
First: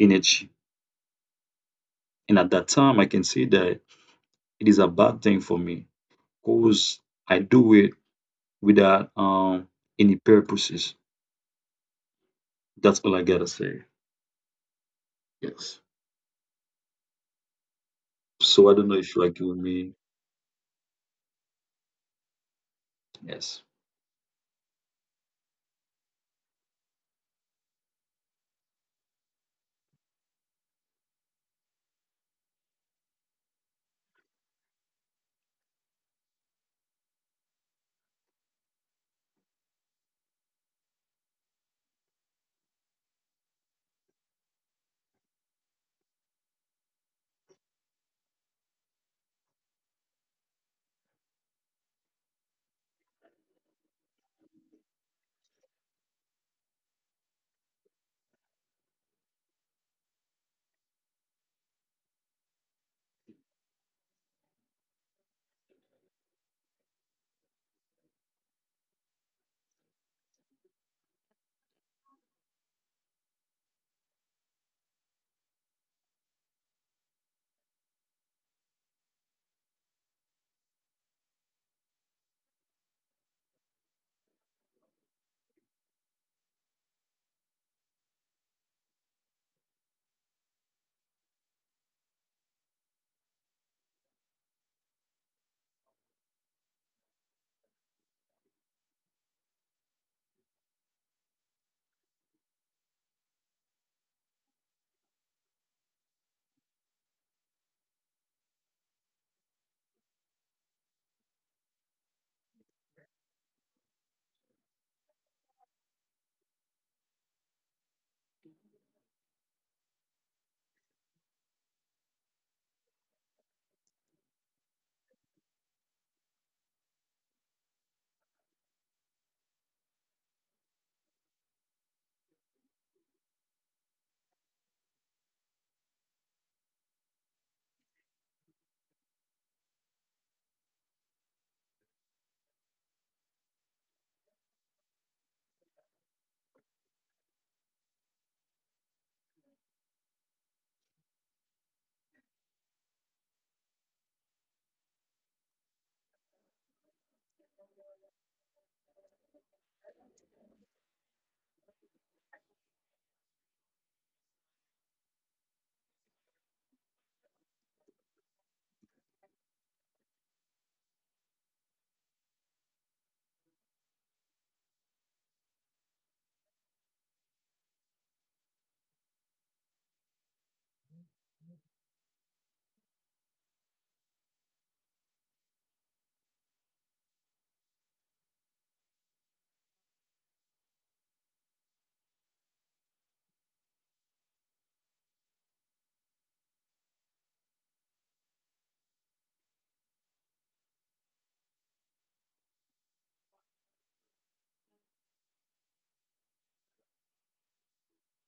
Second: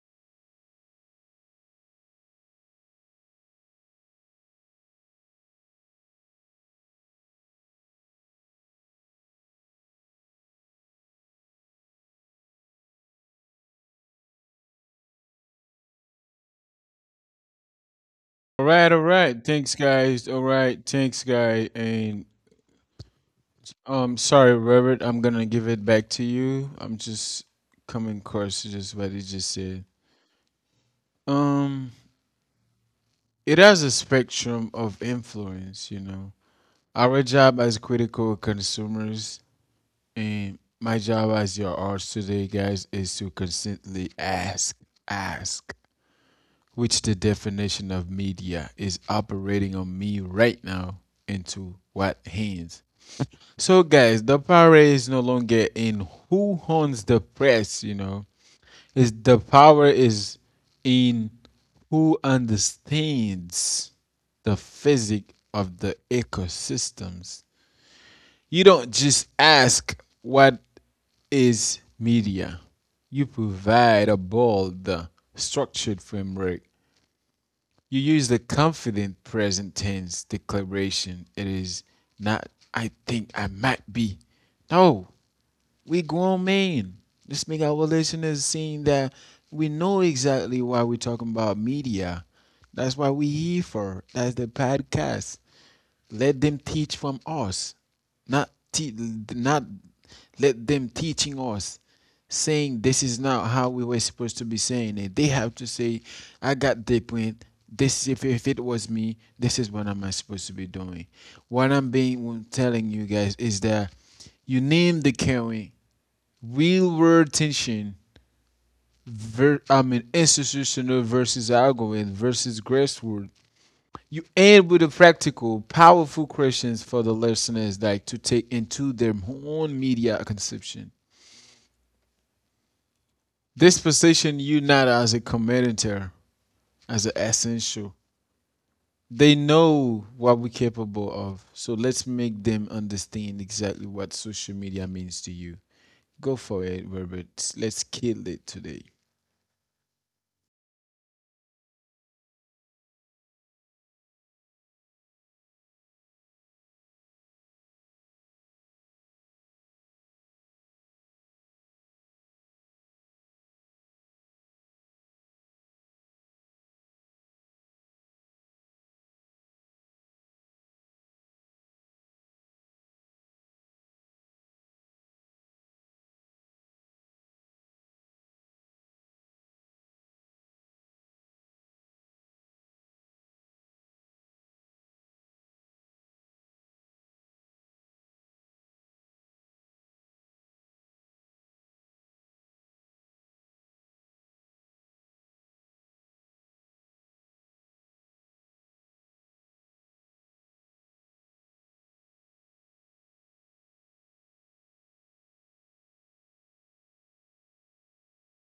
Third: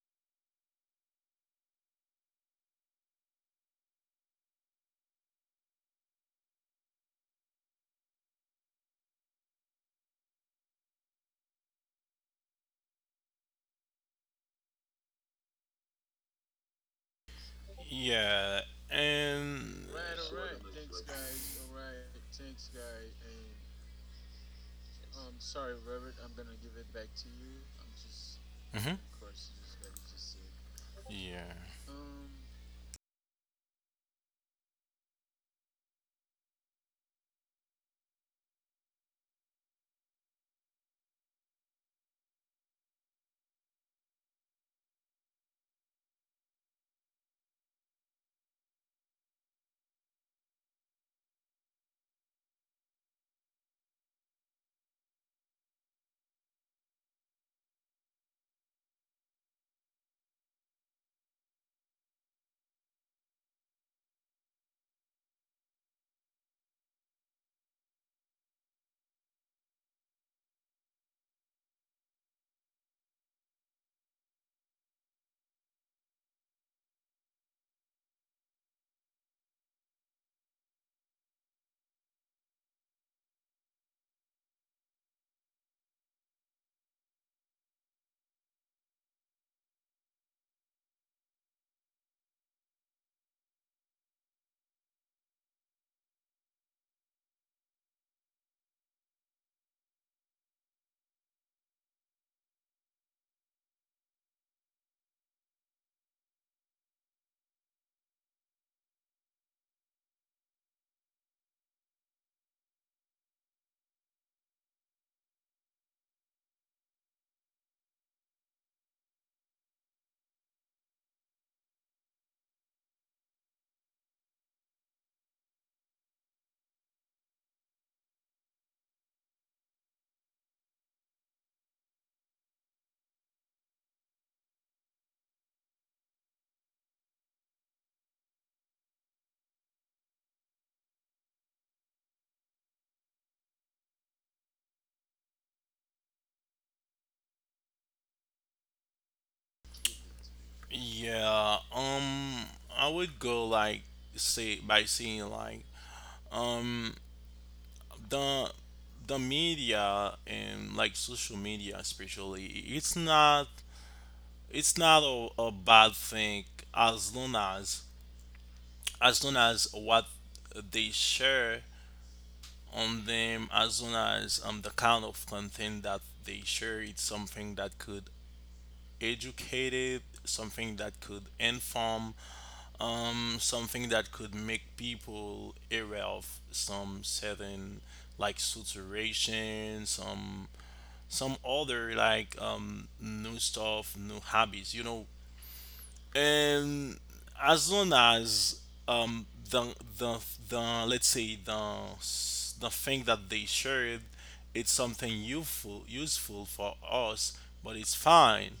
C: energy. And at that time, I can see that it is a bad thing for me because I do it without any purposes. That's all I gotta say. Yes.
B: Yeah,
A: All
C: So
A: right,
C: I
A: all
C: don't know if
A: right.
C: you agree
A: Thanks,
C: with
B: and
C: me.
A: guys. All right, thanks, guy. And
C: Yes.
A: sorry, Robert. I'm gonna give it back to you. I'm just coming across
B: and mhm,
A: just what he just said.
B: yeah,
A: Um. It has a spectrum of influence, you know. Our job as critical consumers and my job as your arts today, guys, is to constantly ask, which the definition of media is operating on me right now into what hands. So, guys, the power is no longer in who owns the press, you know is the power is in who understands the physics of the ecosystems. You don't just ask what is media. You provide a bold, structured framework. You use the confident present tense declaration. It is not, I think I might be. No, we grown men. This us make our listeners seeing that we know exactly why we're talking about media. That's why we here for. That's the podcast. Let them teach from us, not te- not let them teaching us, saying this is not how we were supposed to be saying it. They have to say, I got different. This if it was me, this is what I am supposed to be doing. What I'm being telling you guys is that you name the caring, real world tension institutional versus algorithm versus grassroots. You end with a practical powerful questions for the listeners like to take into their own media consumption. This position you not as a commentator as an essential. They know what we're capable of, so let's make them understand exactly what social media means to you. Go for it, Robert, let's kill it today.
B: yeah. I would go like say by saying like um the the media and like social media especially. It's not, it's not a bad thing, as long as long as what they share on them, as long as the kind of content that they share, it's something that could educate, it something that could inform, something that could make people aware of some certain like saturation, some other like new stuff, new hobbies, you know. And as long as um the the the, let's say the the thing that they shared, it's something useful, useful for us, but it's fine.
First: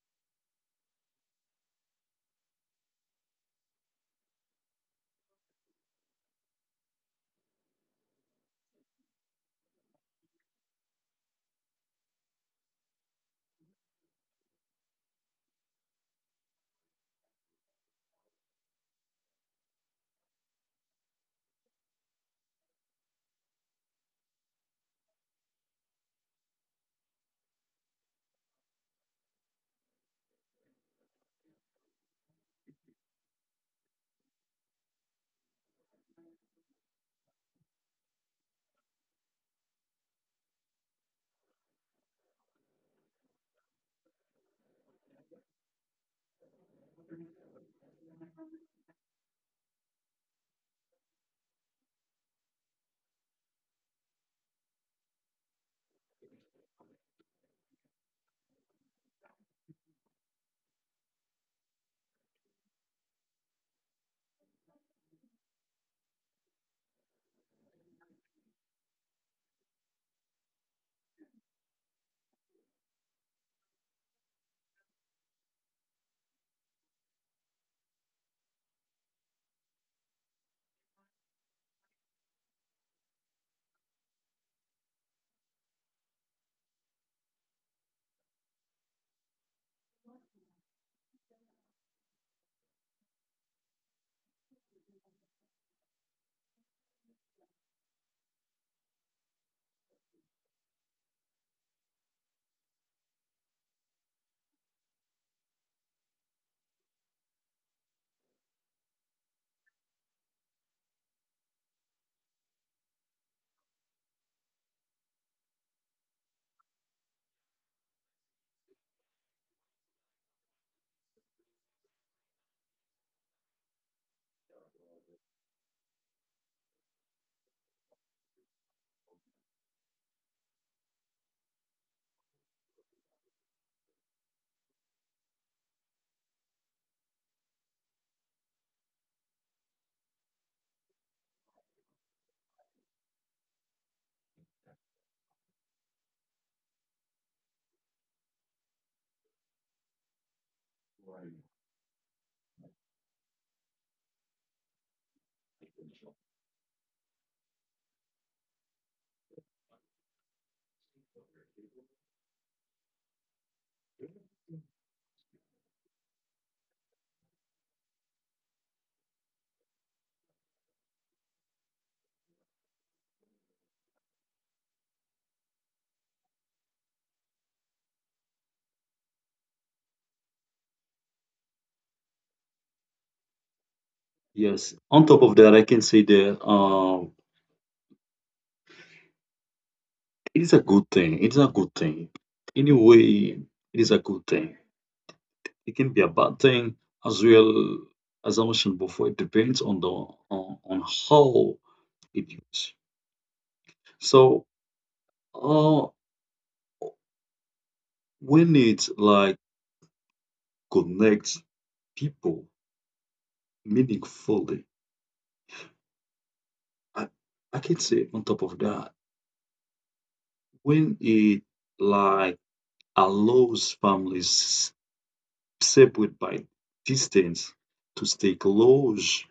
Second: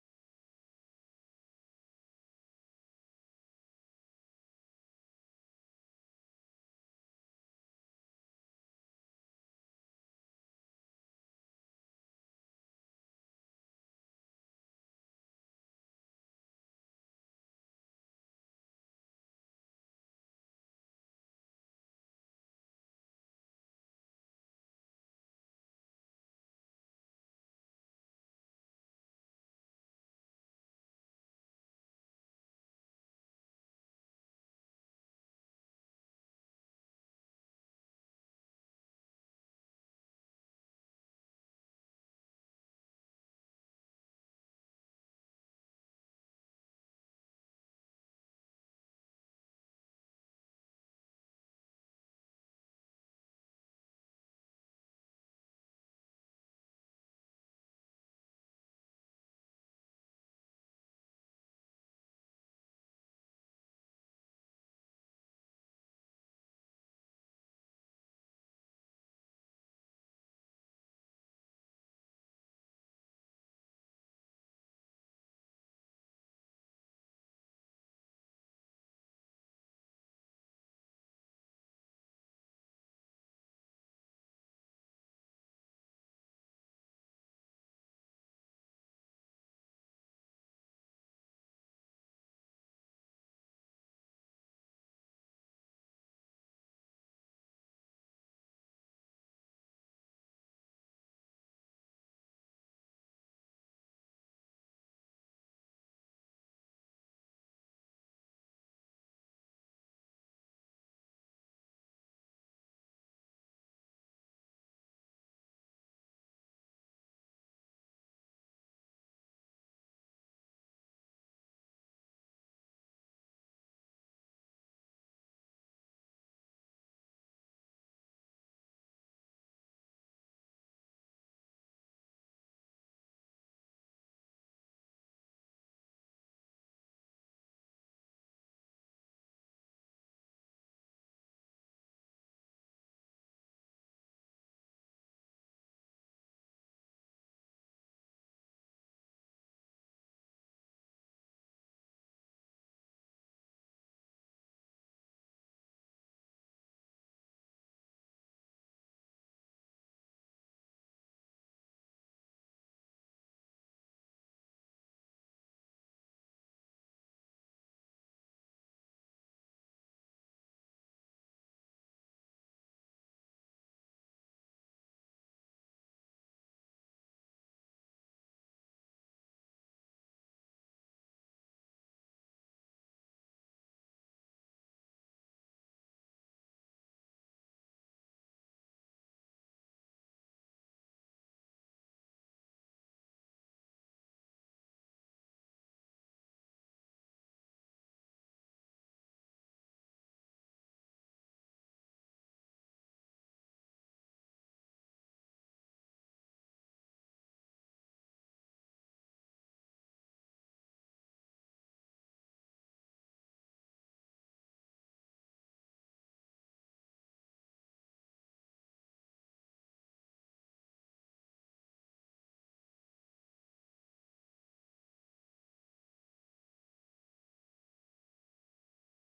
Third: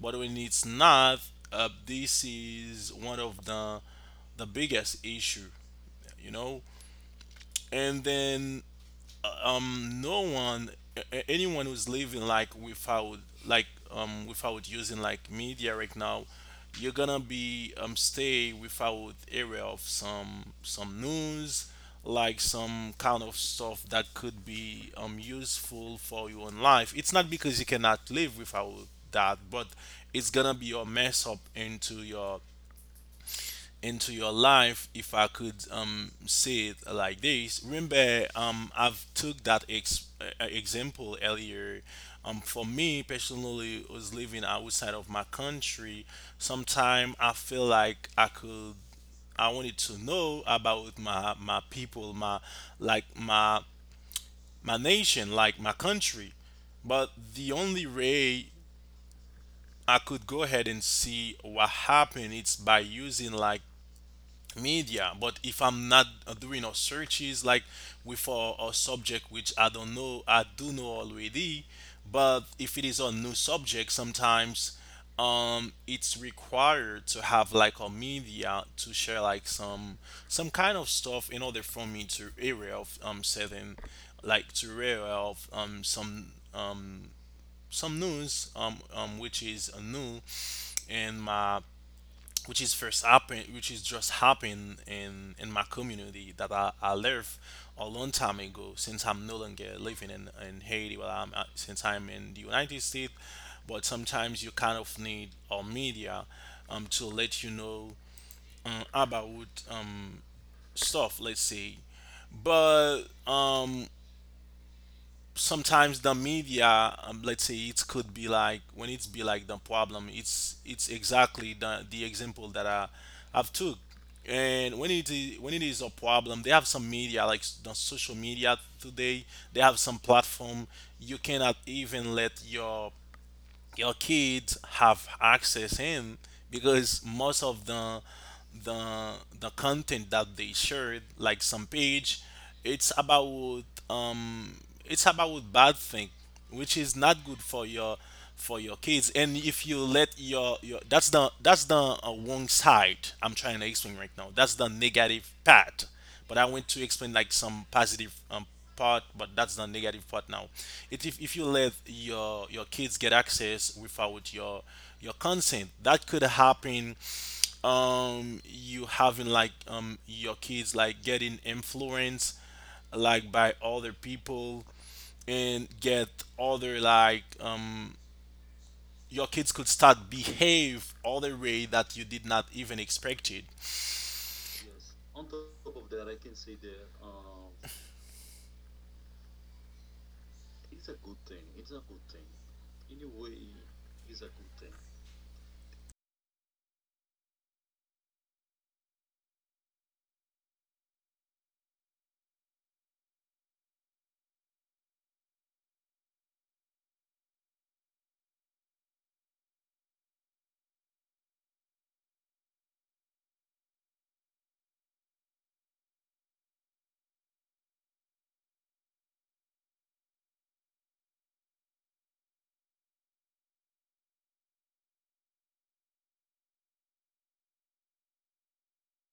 B: But when it's not, this is one of the biggest issue, you know. And then no one a- anyone who's living like without without using like media right now, you're gonna be stay without area of some news, like some kind of stuff that could be useful for your own life. It's not because you cannot live without that, but it's gonna be a mess up into your life, if I could say it like this. Remember, I've took that example earlier. For me personally, was living outside of my country. Sometime I feel like I wanted to know about my people, my like my nation, like my country. But the only way I could go ahead and see what happened, it's by using like media. But if I'm not doing a searches, like with a subject which I don't know, I do know already. But if it is a new subject, sometimes it's required to have like a media to share like some kind of stuff in order for me to area of certain, like to area of um some news, which is new in my, which is just happened in my community that I live a long time ago, since I'm no longer living in Haiti, but I'm since I'm in the United States. But sometimes you kind of need our media to let you know, about stuff, let's say. But sometimes the media, let's say, it could be like when it's be like the problem, it's exactly the example that I've took. And when it is a problem, they have some media, the social media today. They have some platform, you cannot even let your kids have access in, because most of the the content that they shared, like some page, it's about um it's about bad thing which is not good for your kids. And if you let your, that's the wrong side I'm trying to explain right now, that's the negative part. But I went to explain like some positive part, but that's the negative part now. It, if you let your kids get access without your consent, that could happen. You having like your kids like getting influenced like by other people, and get other like your kids could start behave other way that you did not even expect it.
C: Yes. On top of that, I can say that it is a good thing. It is a good thing. Anyway, it is a good thing. It can be a bad thing as well. As I mentioned before, it depends on how it used. So uh when it like connects people meaningfully, I, I can say on top of that when it like allows families separated by distance to stay close,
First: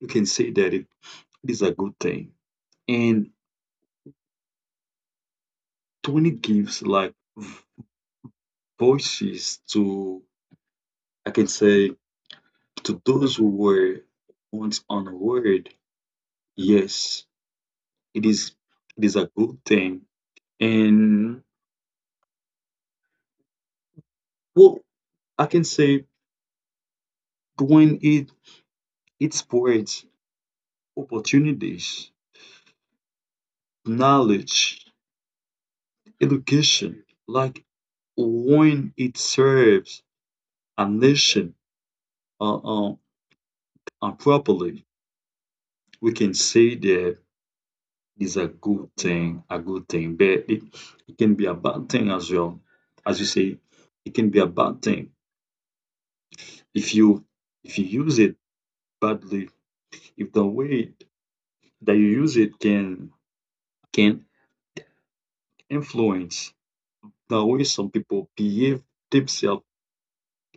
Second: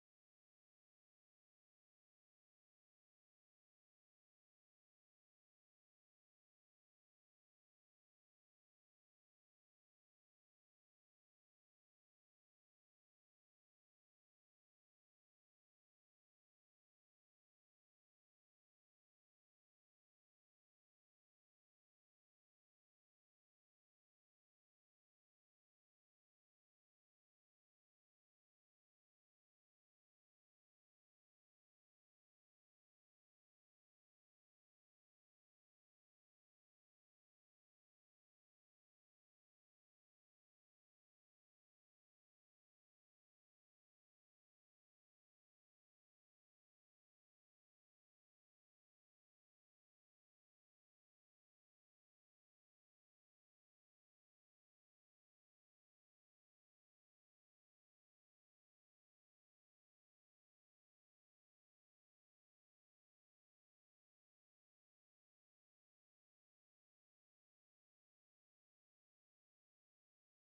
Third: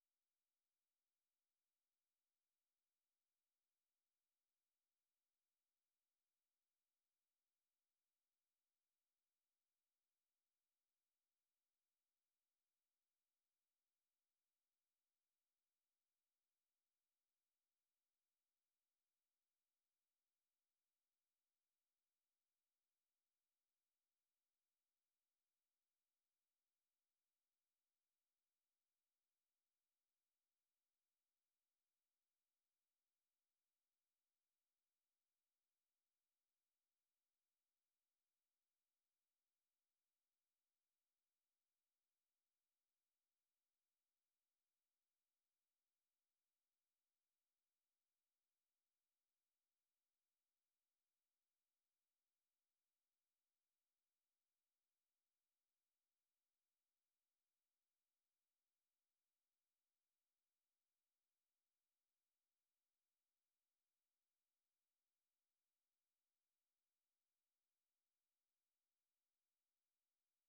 C: you can say that it is a good thing. And when it gives like voices to, I can say, to those who were once unheard, yes, it is it is a good thing. And well, I can say when it spreads opportunities, knowledge, education, like when it serves a nation uh, uh, properly, we can say that is a good thing, but it can be a bad thing as well. As you say, it can be a bad thing if you if you use it badly, if the way that you use it can influence the way some people behave themselves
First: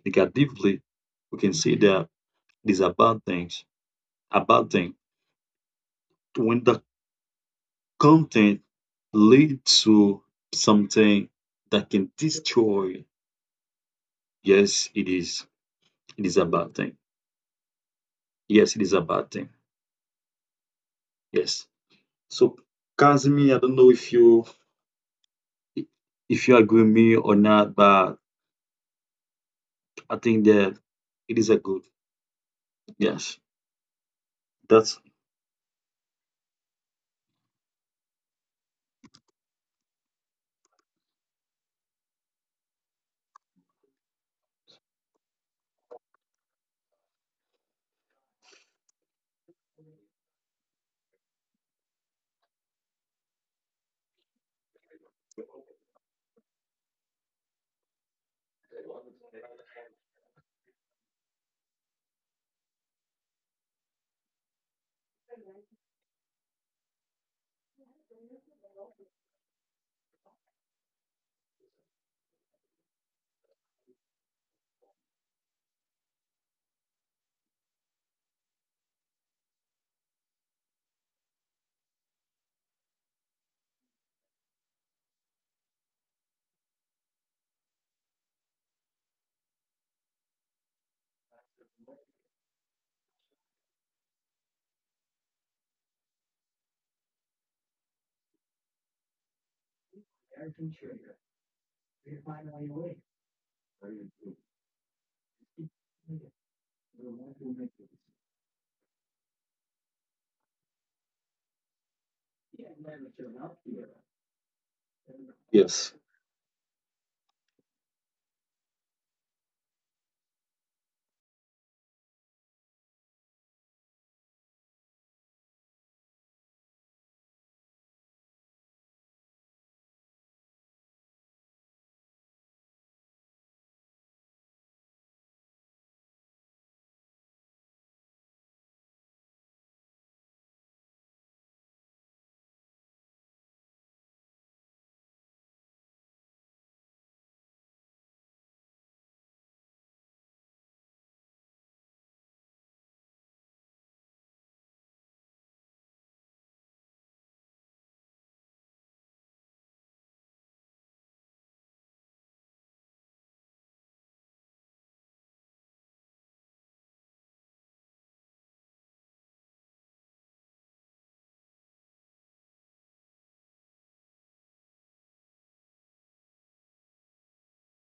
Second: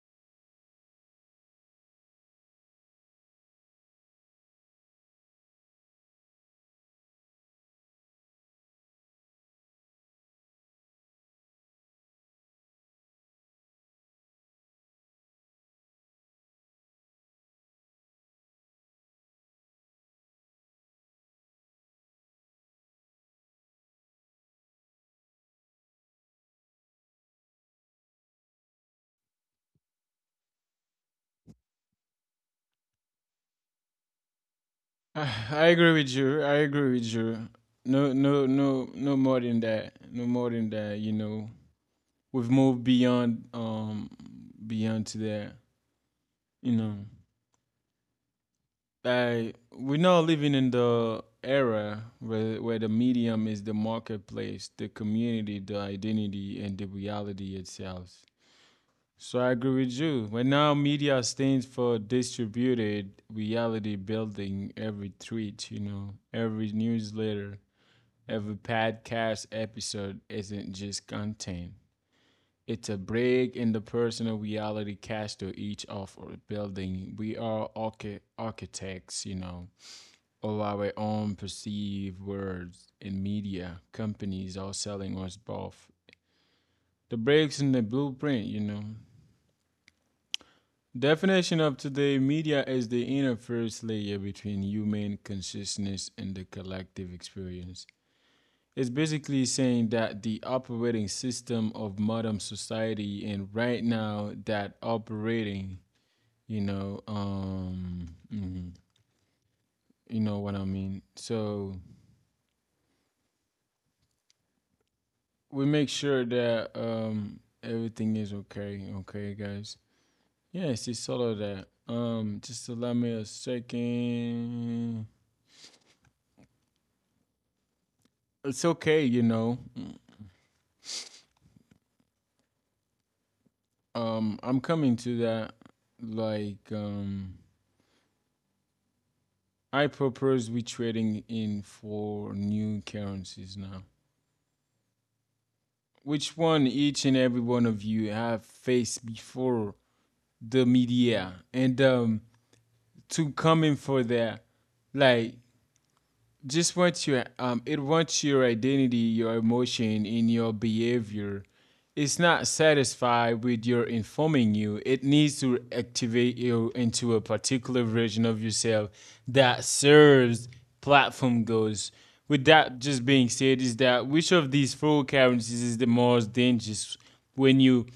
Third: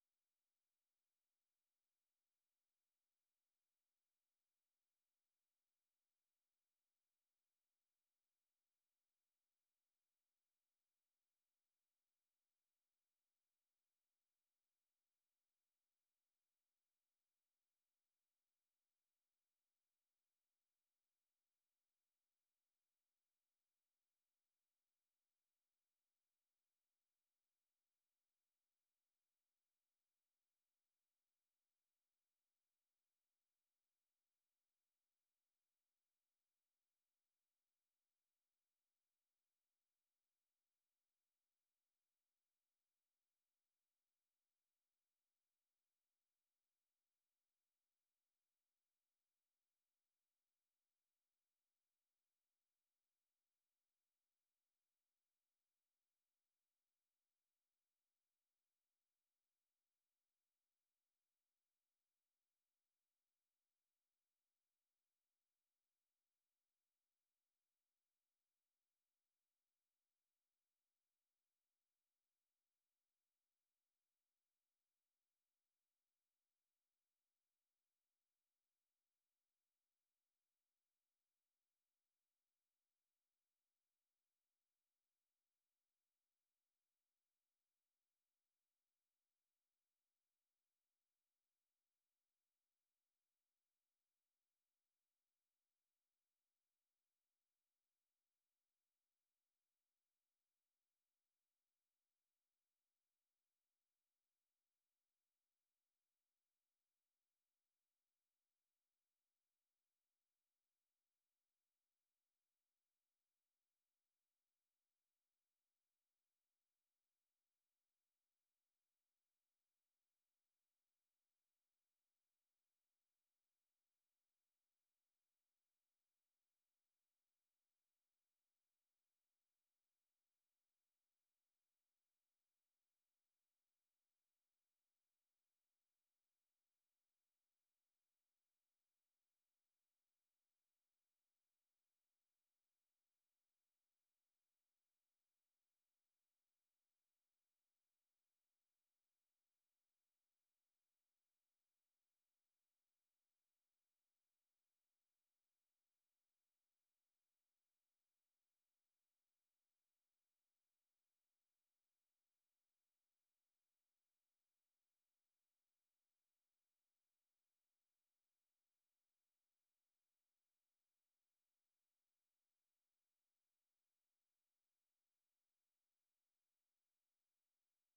C: negatively, we can say that these are bad things, a bad thing. When the content leads to something that can destroy, yes, it is. It is a bad thing. Yes, it is a bad thing. Yes. So, Kazmi, I don't know if you agree with me or not, but I think that it is a good. Yes, that's
A: [SIGHS] Ah, I agree with you. No, no more than that. No more than that. You know, we've moved beyond, beyond to that. You know, I we're now living in the era where the medium is the marketplace, the community, the identity, and the reality itself. So I agree with you. But now media stands for distributed reality building every tweet, you know, every newsletter. Every podcast episode isn't just content. It's a break in the personal reality cast to each of our building. We are architects, you know, of our own perceived words in media. Companies are selling us both. The breaks in the blueprint, you know. Definition of today media is the interface layer between human consciousness and the collective experience. It's basically saying that the operating system of modern society and right now that operating, you know, mhm, you know what I mean. So we make
C: yes.
A: sure that everything is okay, okay, guys. Yes, it's all of that. Just allow me a second. It's okay, you know. I'm coming to that. Like, um, I propose we trading in four new currencies now. Which one each and every one of you have faced before the media and to come in for that, like just wants your it wants your identity, your emotion in your behavior. It's not satisfied with your informing you, it needs to activate you into a particular version of yourself that serves platform goals. With that just being said, is that which of these four currencies is the most dangerous when you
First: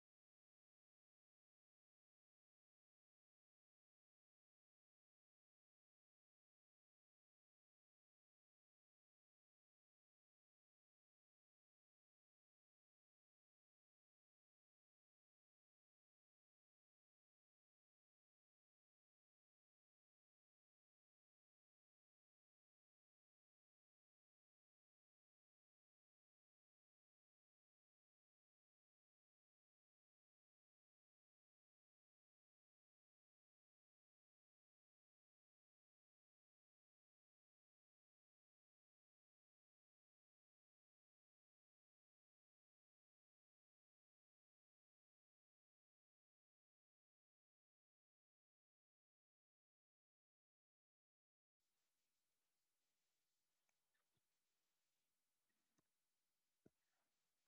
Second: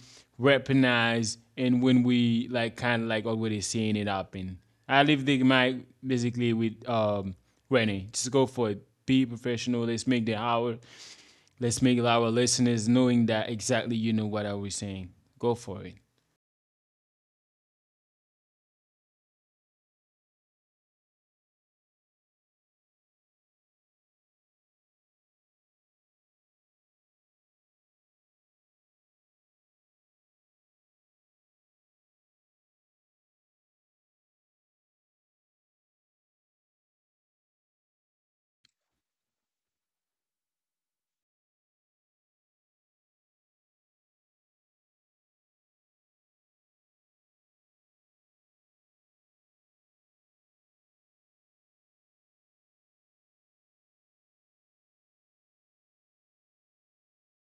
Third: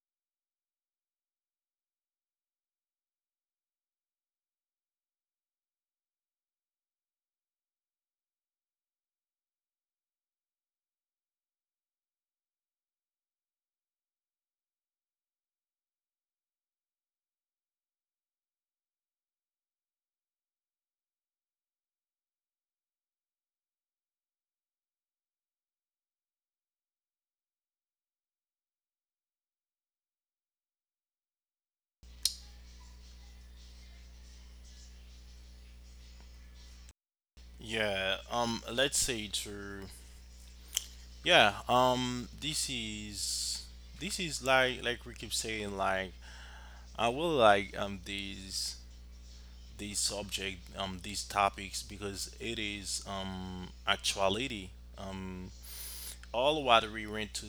A: weaponize, and when we kind of already seeing it happen. I leave the mic basically with ready. Just go for it. Be professional. Let's make the hour. Let's make our listeners knowing that exactly you know what I was saying. Go for it.
B: Yeah, let's say to Yeah, this is like, we keep saying, like, I will like these subject these topics, because it is actuality, um all what we went to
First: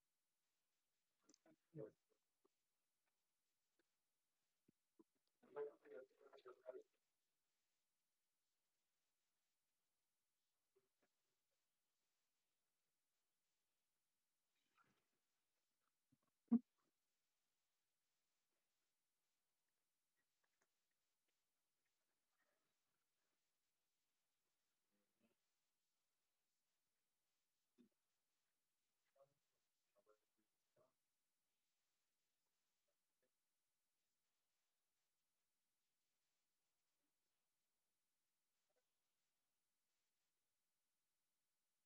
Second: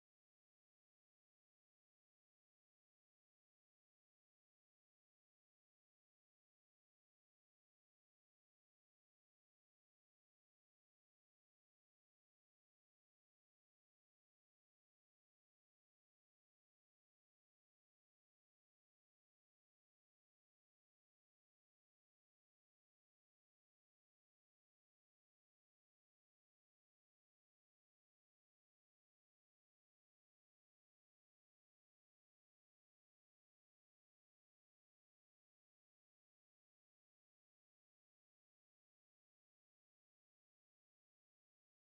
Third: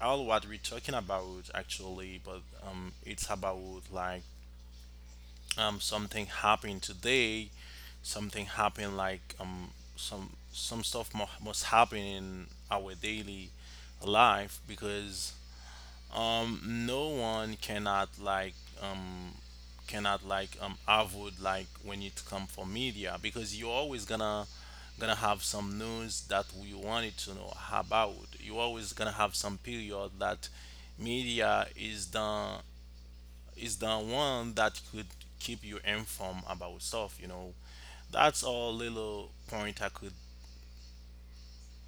B: all what we're talking about actually. But it's about, like, something happened today, something happened, like, some some stuff must happen in our daily life. Because um no one cannot um avoid like when it come for media, because you're always gonna have some news that we wanted to know about. You're always gonna have some period that media is the one that could keep you informed about stuff. That's all little point i could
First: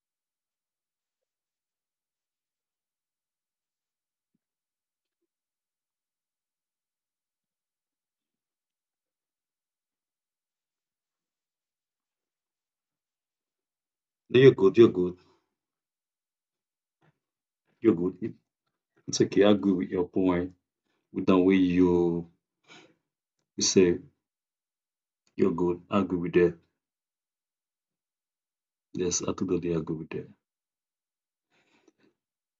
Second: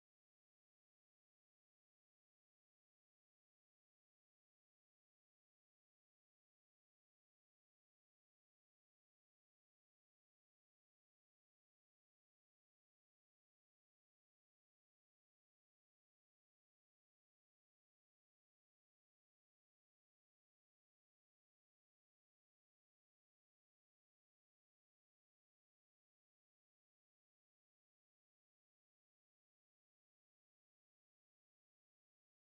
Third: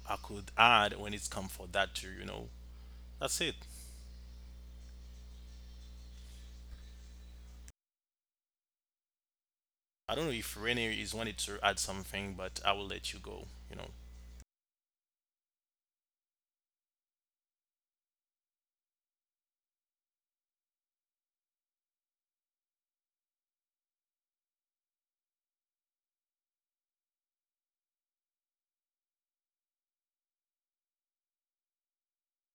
B: i could add when it's come for that too. That's it. I don't know if Rene is wanted to add something, but I will let you go, you know.
C: No, you're good. You're good. You're good. It- It's okay. I agree with your point. With the way you say you're good. I agree with that. Yes, I totally agree with that.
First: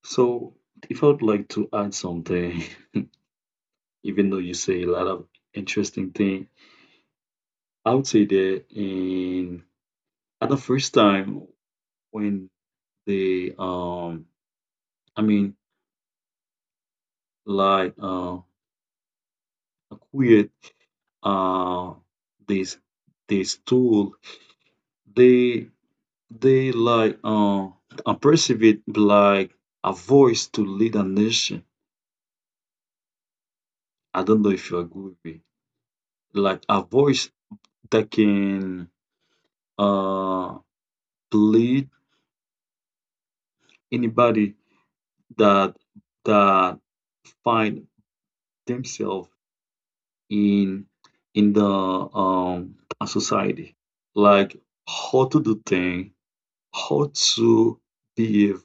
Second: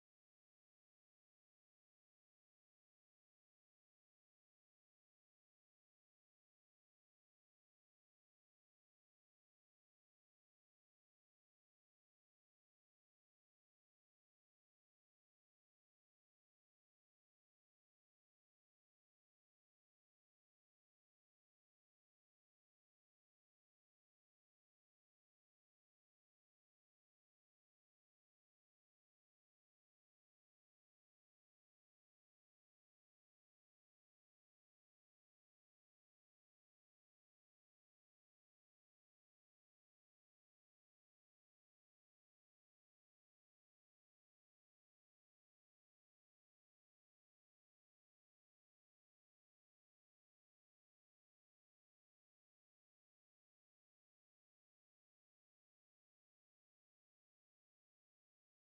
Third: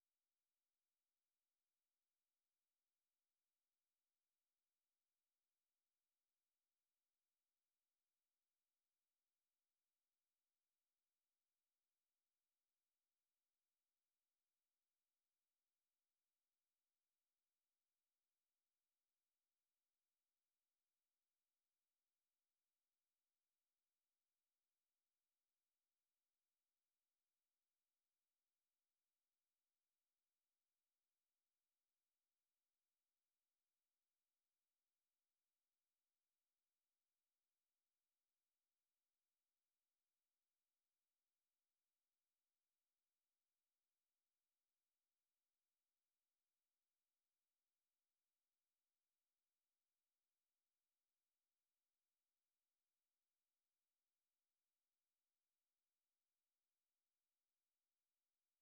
C: So, if I would like to add something, [LAUGHS] even though you say a lot of interesting thing, I would say that in at the first time when they I mean like acquired uh this this tool, they they like perceive it like a voice to lead a nation. I don't know if you agree with me. Like a voice that can uh lead anybody that that find themselves in in the society like how to do things how to behave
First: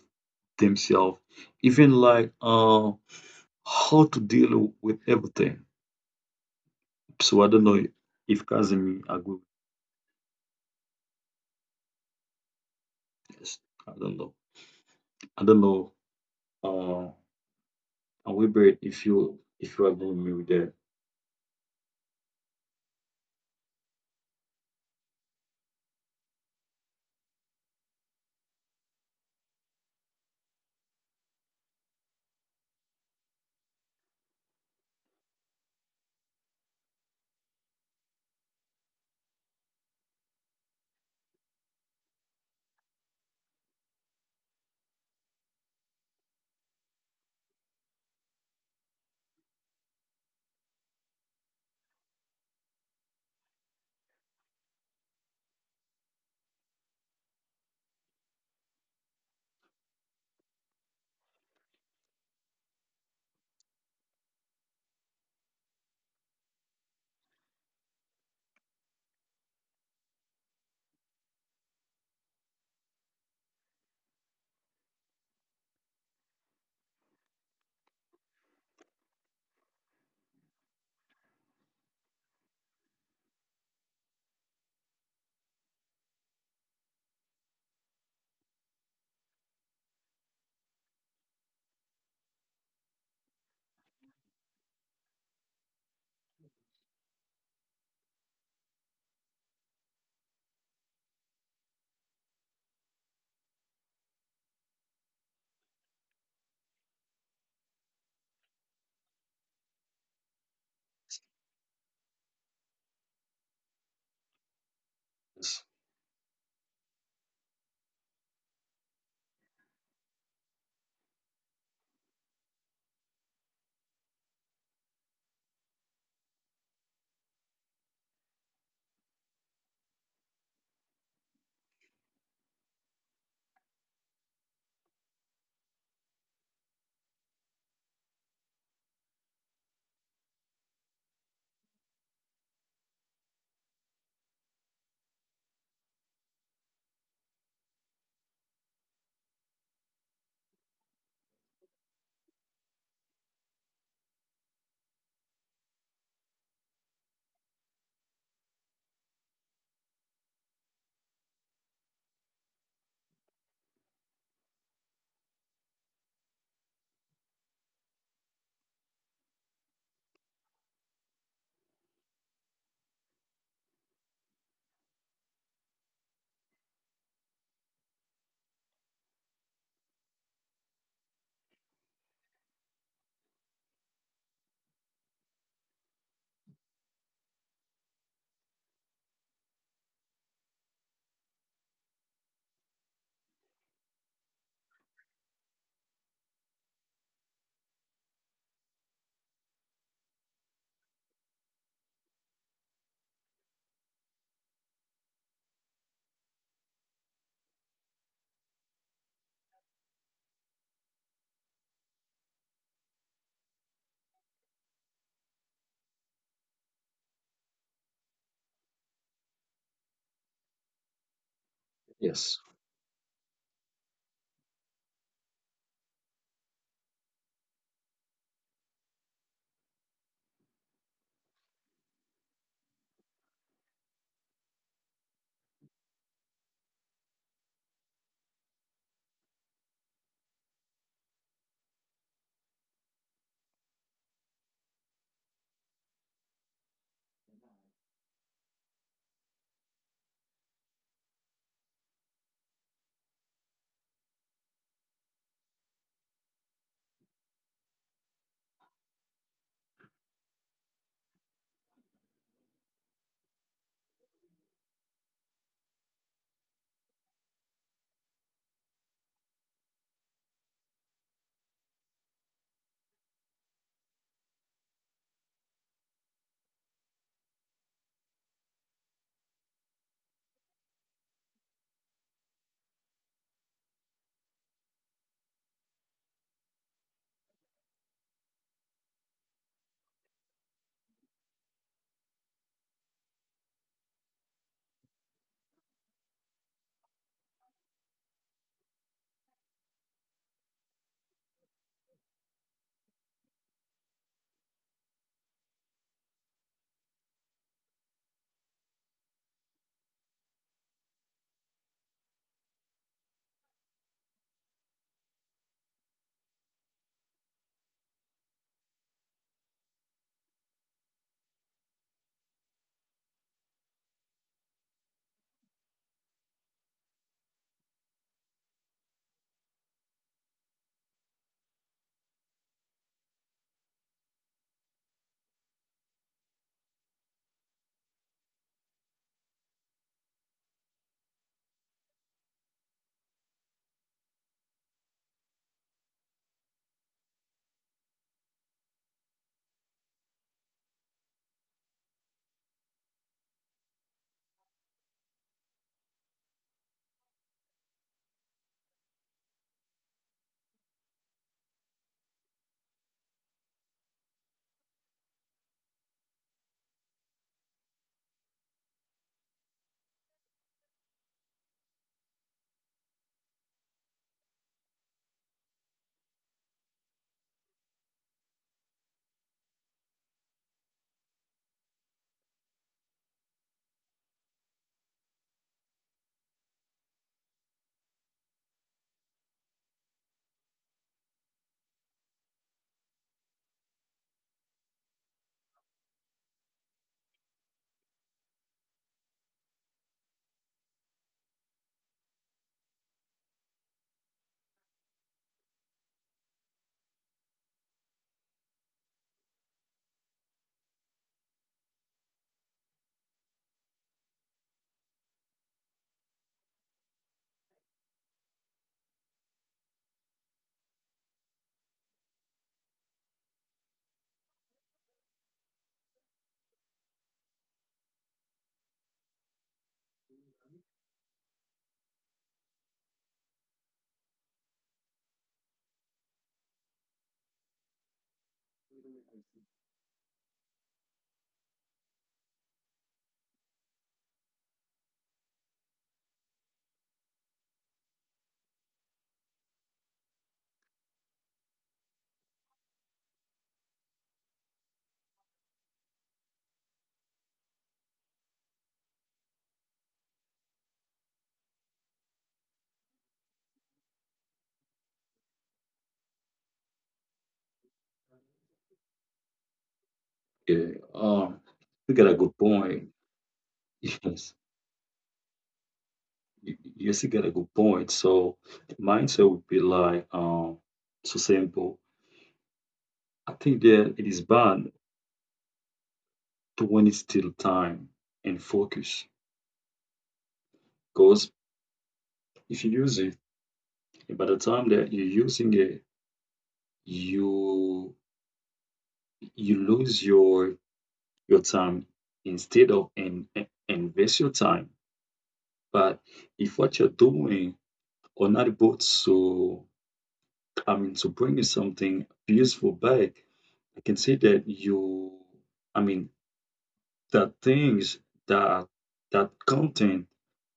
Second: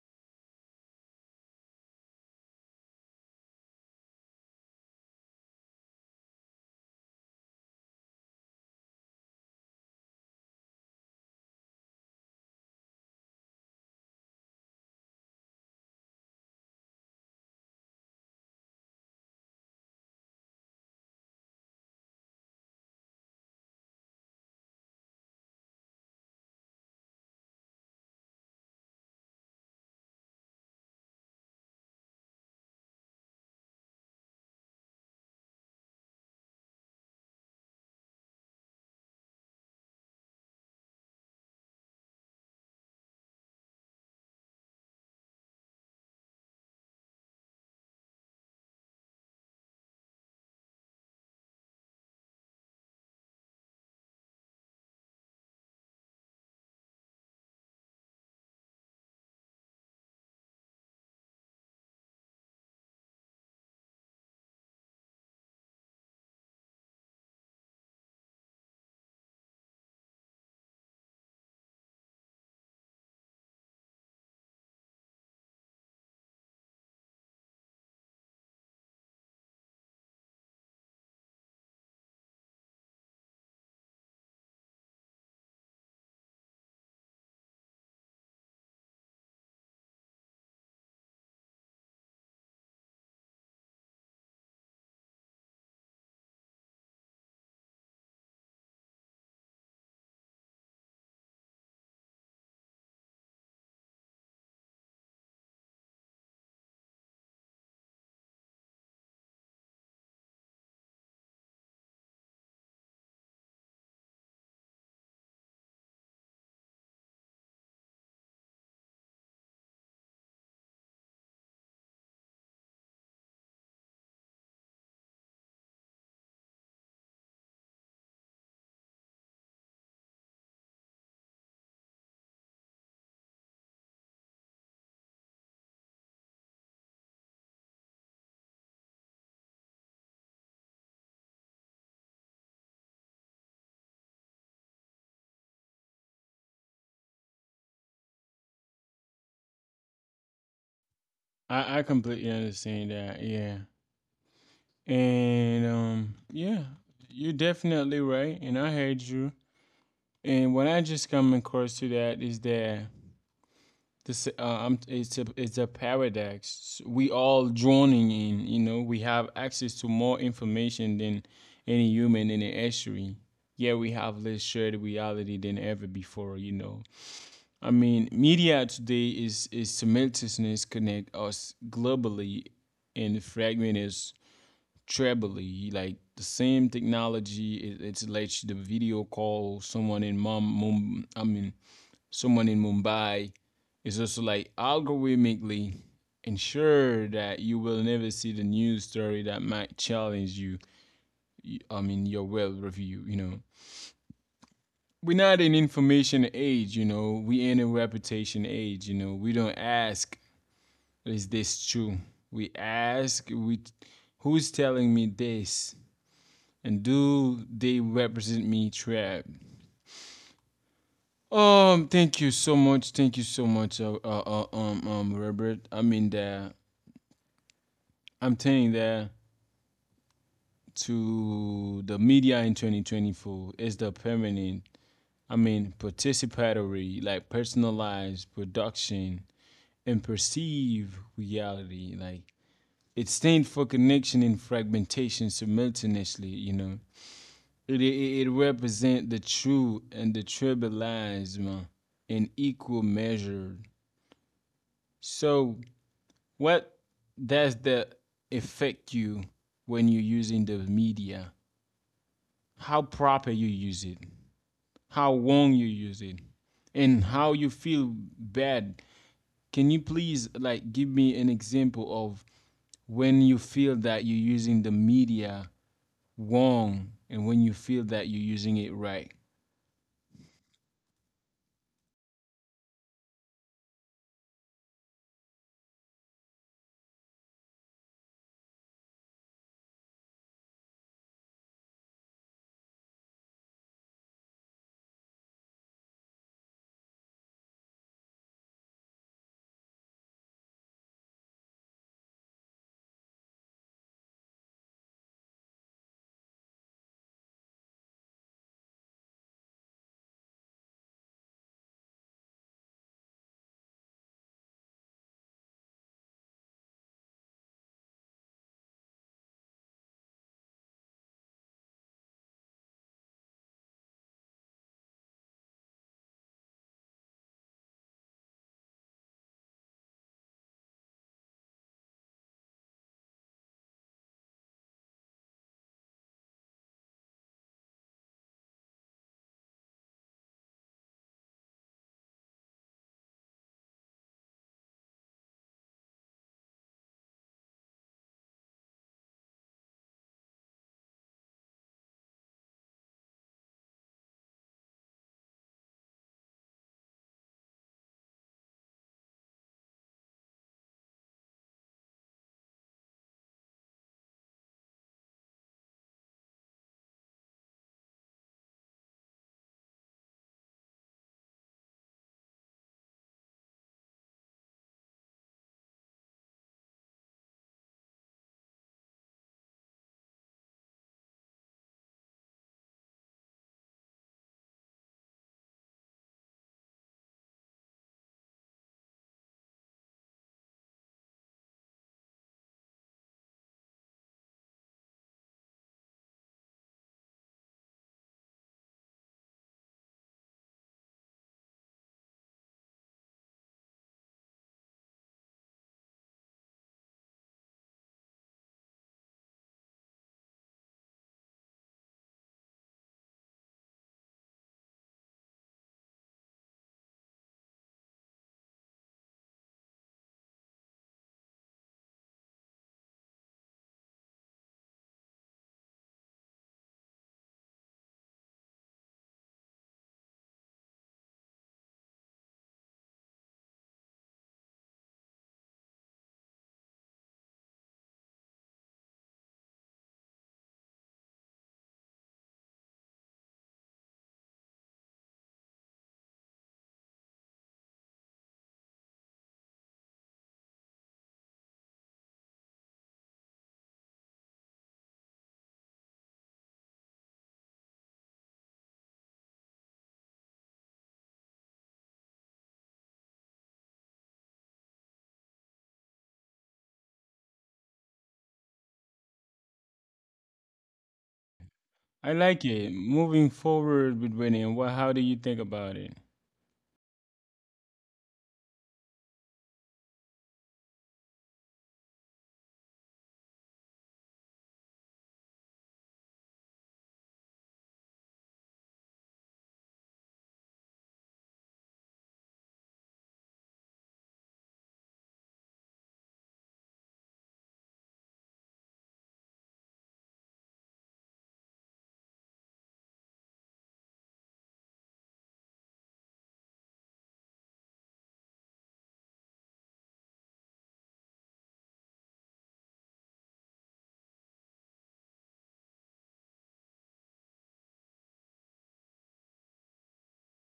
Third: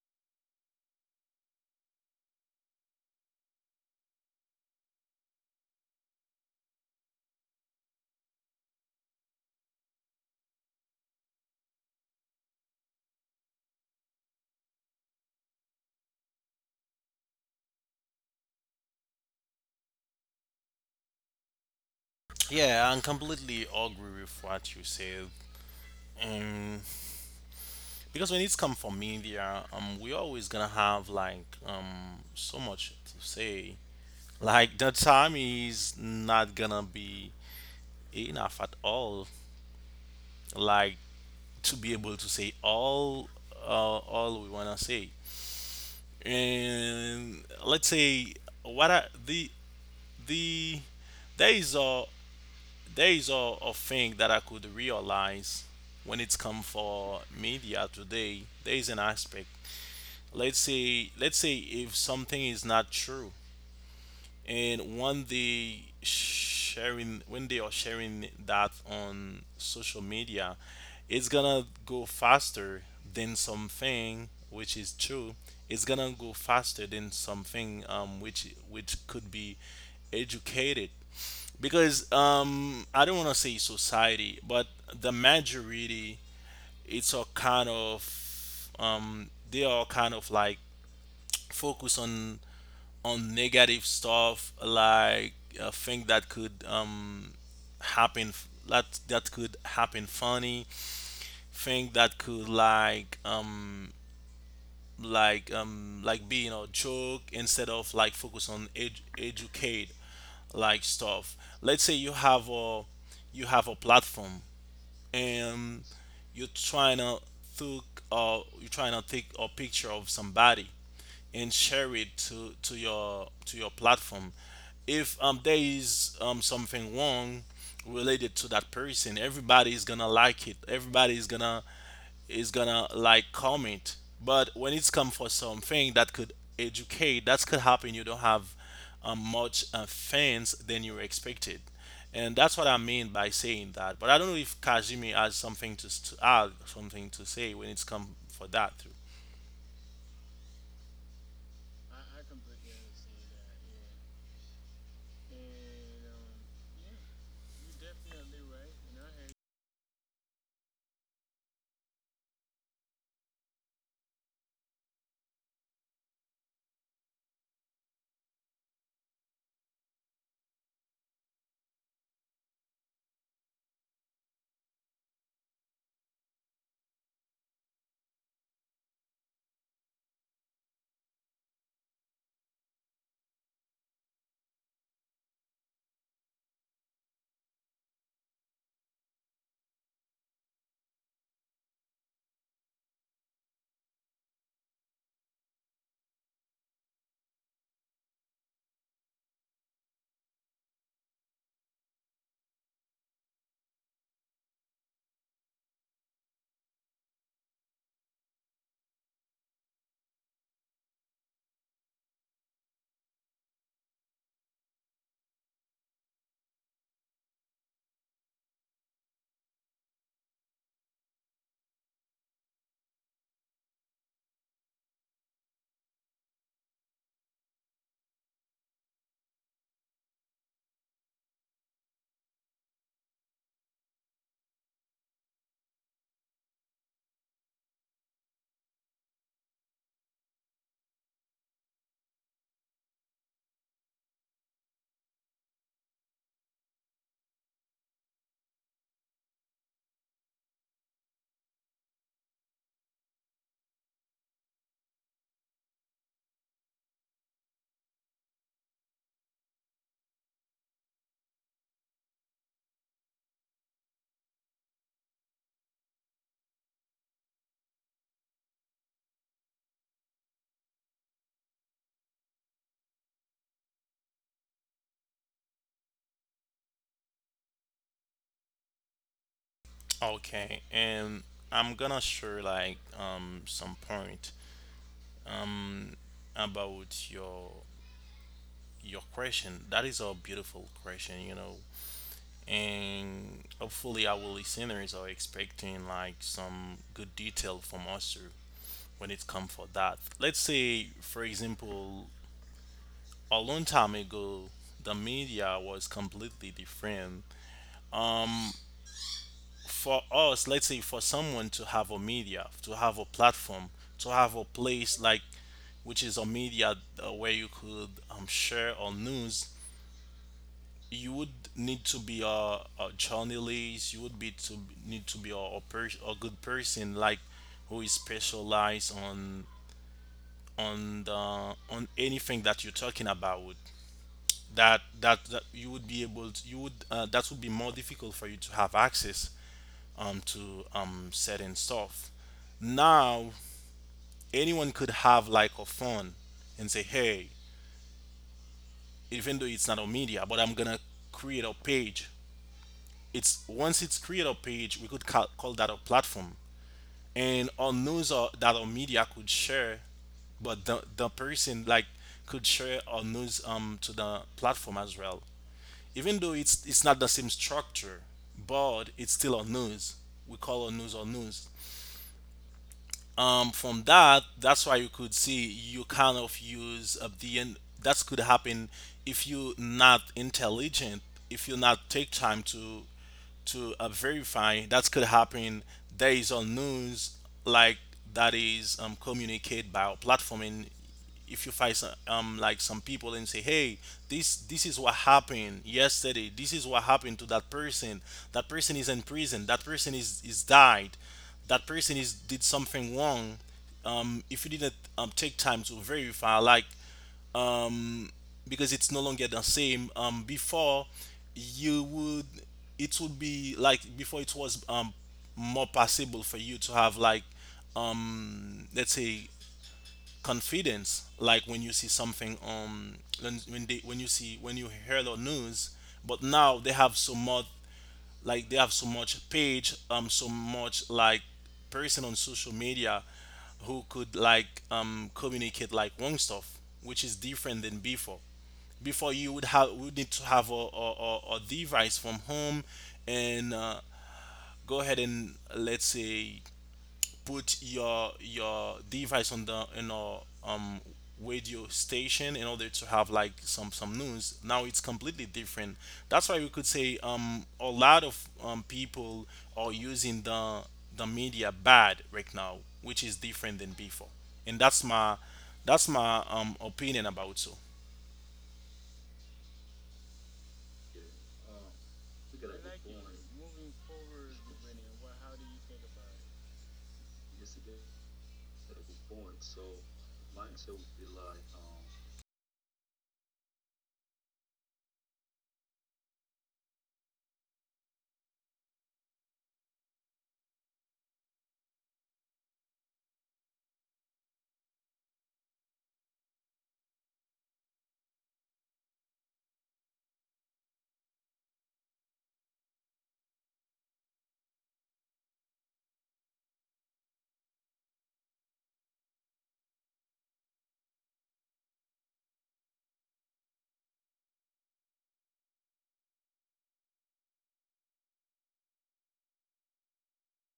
C: themselves even like how to deal with everything. So I don't know if Kazemi agree with this. i don't know I don't know uh Wilbert, if you agree with me with that.
B: Yeah, I completely agree with what you said. Um, because when it's come from media, we always gonna have like so much to say. Like the time is not gonna be enough at all. Like to be able to say uh, all we wanna say. And let's say, what I, the there is a there is a thing that I could realize when it's come for media today. There is an aspect. Let's say if something is not true, and when they are sharing that on social media, it's gonna go faster than something which is true. It's gonna go faster than something, which could be educated, because I don't want to say society, but the majority, it's a kind of, they are kind of like focus on, negative stuff, like thing that could happen, that could happen. Funny thing that could like being a joke, instead of like focus on educate like stuff. Let's say you have a platform,
C: Yes.
B: and you're trying to think, you're trying to take a picture of somebody and share it to your platform. If there is something wrong related to that person, everybody is gonna like it, everybody is gonna like comment. But when it's come for something that could educate, that could happen, you don't have much fans than you expected. And that's what I mean by saying that. But I don't know if kajimi has something to add, something to say when it's come for that.
A: I completely understand that. Yeah. And yeah, you're definitely right. And I heard you. And what I just come across to that is that this it's a paradox. We all drowning in. You know, we have access to more information than any human in the history. Yet we have less shared reality than ever before. You know, I mean, media today is simultaneousness connect us globally and fragment us trebly. Like the same technology, it lets the video call someone in mom, mom. I mean, someone in Mumbai is also like algorithmically ensure that you will never see the news story that might challenge you. I mean, your well review, you know. We're not in information age, you know. We in a reputation age, you know. We don't ask, is this true? We ask, we who's telling me this? And do they represent me trap? Thank you
C: Yes.
A: so much. Thank you so much, Robert. I mean, the I'm telling that to the media in 2024 is the permanent, I mean, participatory, like personalized production and perceive reality. Like it stands for connection and fragmentation simultaneously, you know. It represents the true and the tribalism in equal measure. So what does that affect you when you're using the media? How proper you use it, how long you use it, and how you feel bad. Can you please like give me an example of when you feel that you're using the media wrong, and when you feel that you're using it right?
B: Okay, and I'm gonna share like some point um about your question. That is a beautiful question. And hopefully our listeners are expecting like some good detail from us too, when it comes for that. Let's say, for example, a long time ago the media was completely different for us. Let's say, for someone to have a media, to have a platform, to have a place like, which is a media, where you could, share on news, you would need to be a journalist. You would be to need to be a good person like, who is specialized on the on anything that you're talking about. That, you would be able to you would that would be more difficult for you to have access to certain stuff. Now anyone could have like a phone and say, hey, even though it's not a media, but I'm gonna create a page. It's Once it's create a page, we could call that a platform. And on news or that our media could share, but the person, like, could share or news to the platform as well. Even though it's not the same structure, but it's still a news. We call a news or news. From that, that's why you could see you kind of use the end. That could happen if you're not intelligent, if you not take time to, verify. That could happen. There is a news, like, that is, communicated by our platform, and if you find some, like some people, and say, hey, this is what happened yesterday, this is what happened to that person. That person is in prison, that person is died, that person is did something wrong. If you didn't, take time to verify, like, because it's no longer the same before. You would It would be like before, it was more possible for you to have like, let's say, confidence, like when you see something, when they when you see when you hear the news. But now they have so much like they have so much page, so much, like, person on social media, who could like communicate like wrong stuff, which is different than before. Before you would have would need to have a device from home, and go ahead and, let's say, put your device on the, radio station, in order to have like some news. Now it's completely different. That's why we could say a lot of people are using the media bad right now, which is different than before. And that's my opinion about, so.
C: yeah um you got
A: I
C: a good
A: like it.
C: point.
A: Moving forward with
C: Yes,
A: Winnie, what how do you think about it?
C: yes, you get a good point. So the mindset would be like, so simple. I think that it is bad to when it's still time and focus. Because if you use it, by the time that you're using it, you you lose your time instead of and invest your time. But if what you're doing are not both so I mean, to bring you something beautiful back, I can see that you, I mean, that things that that content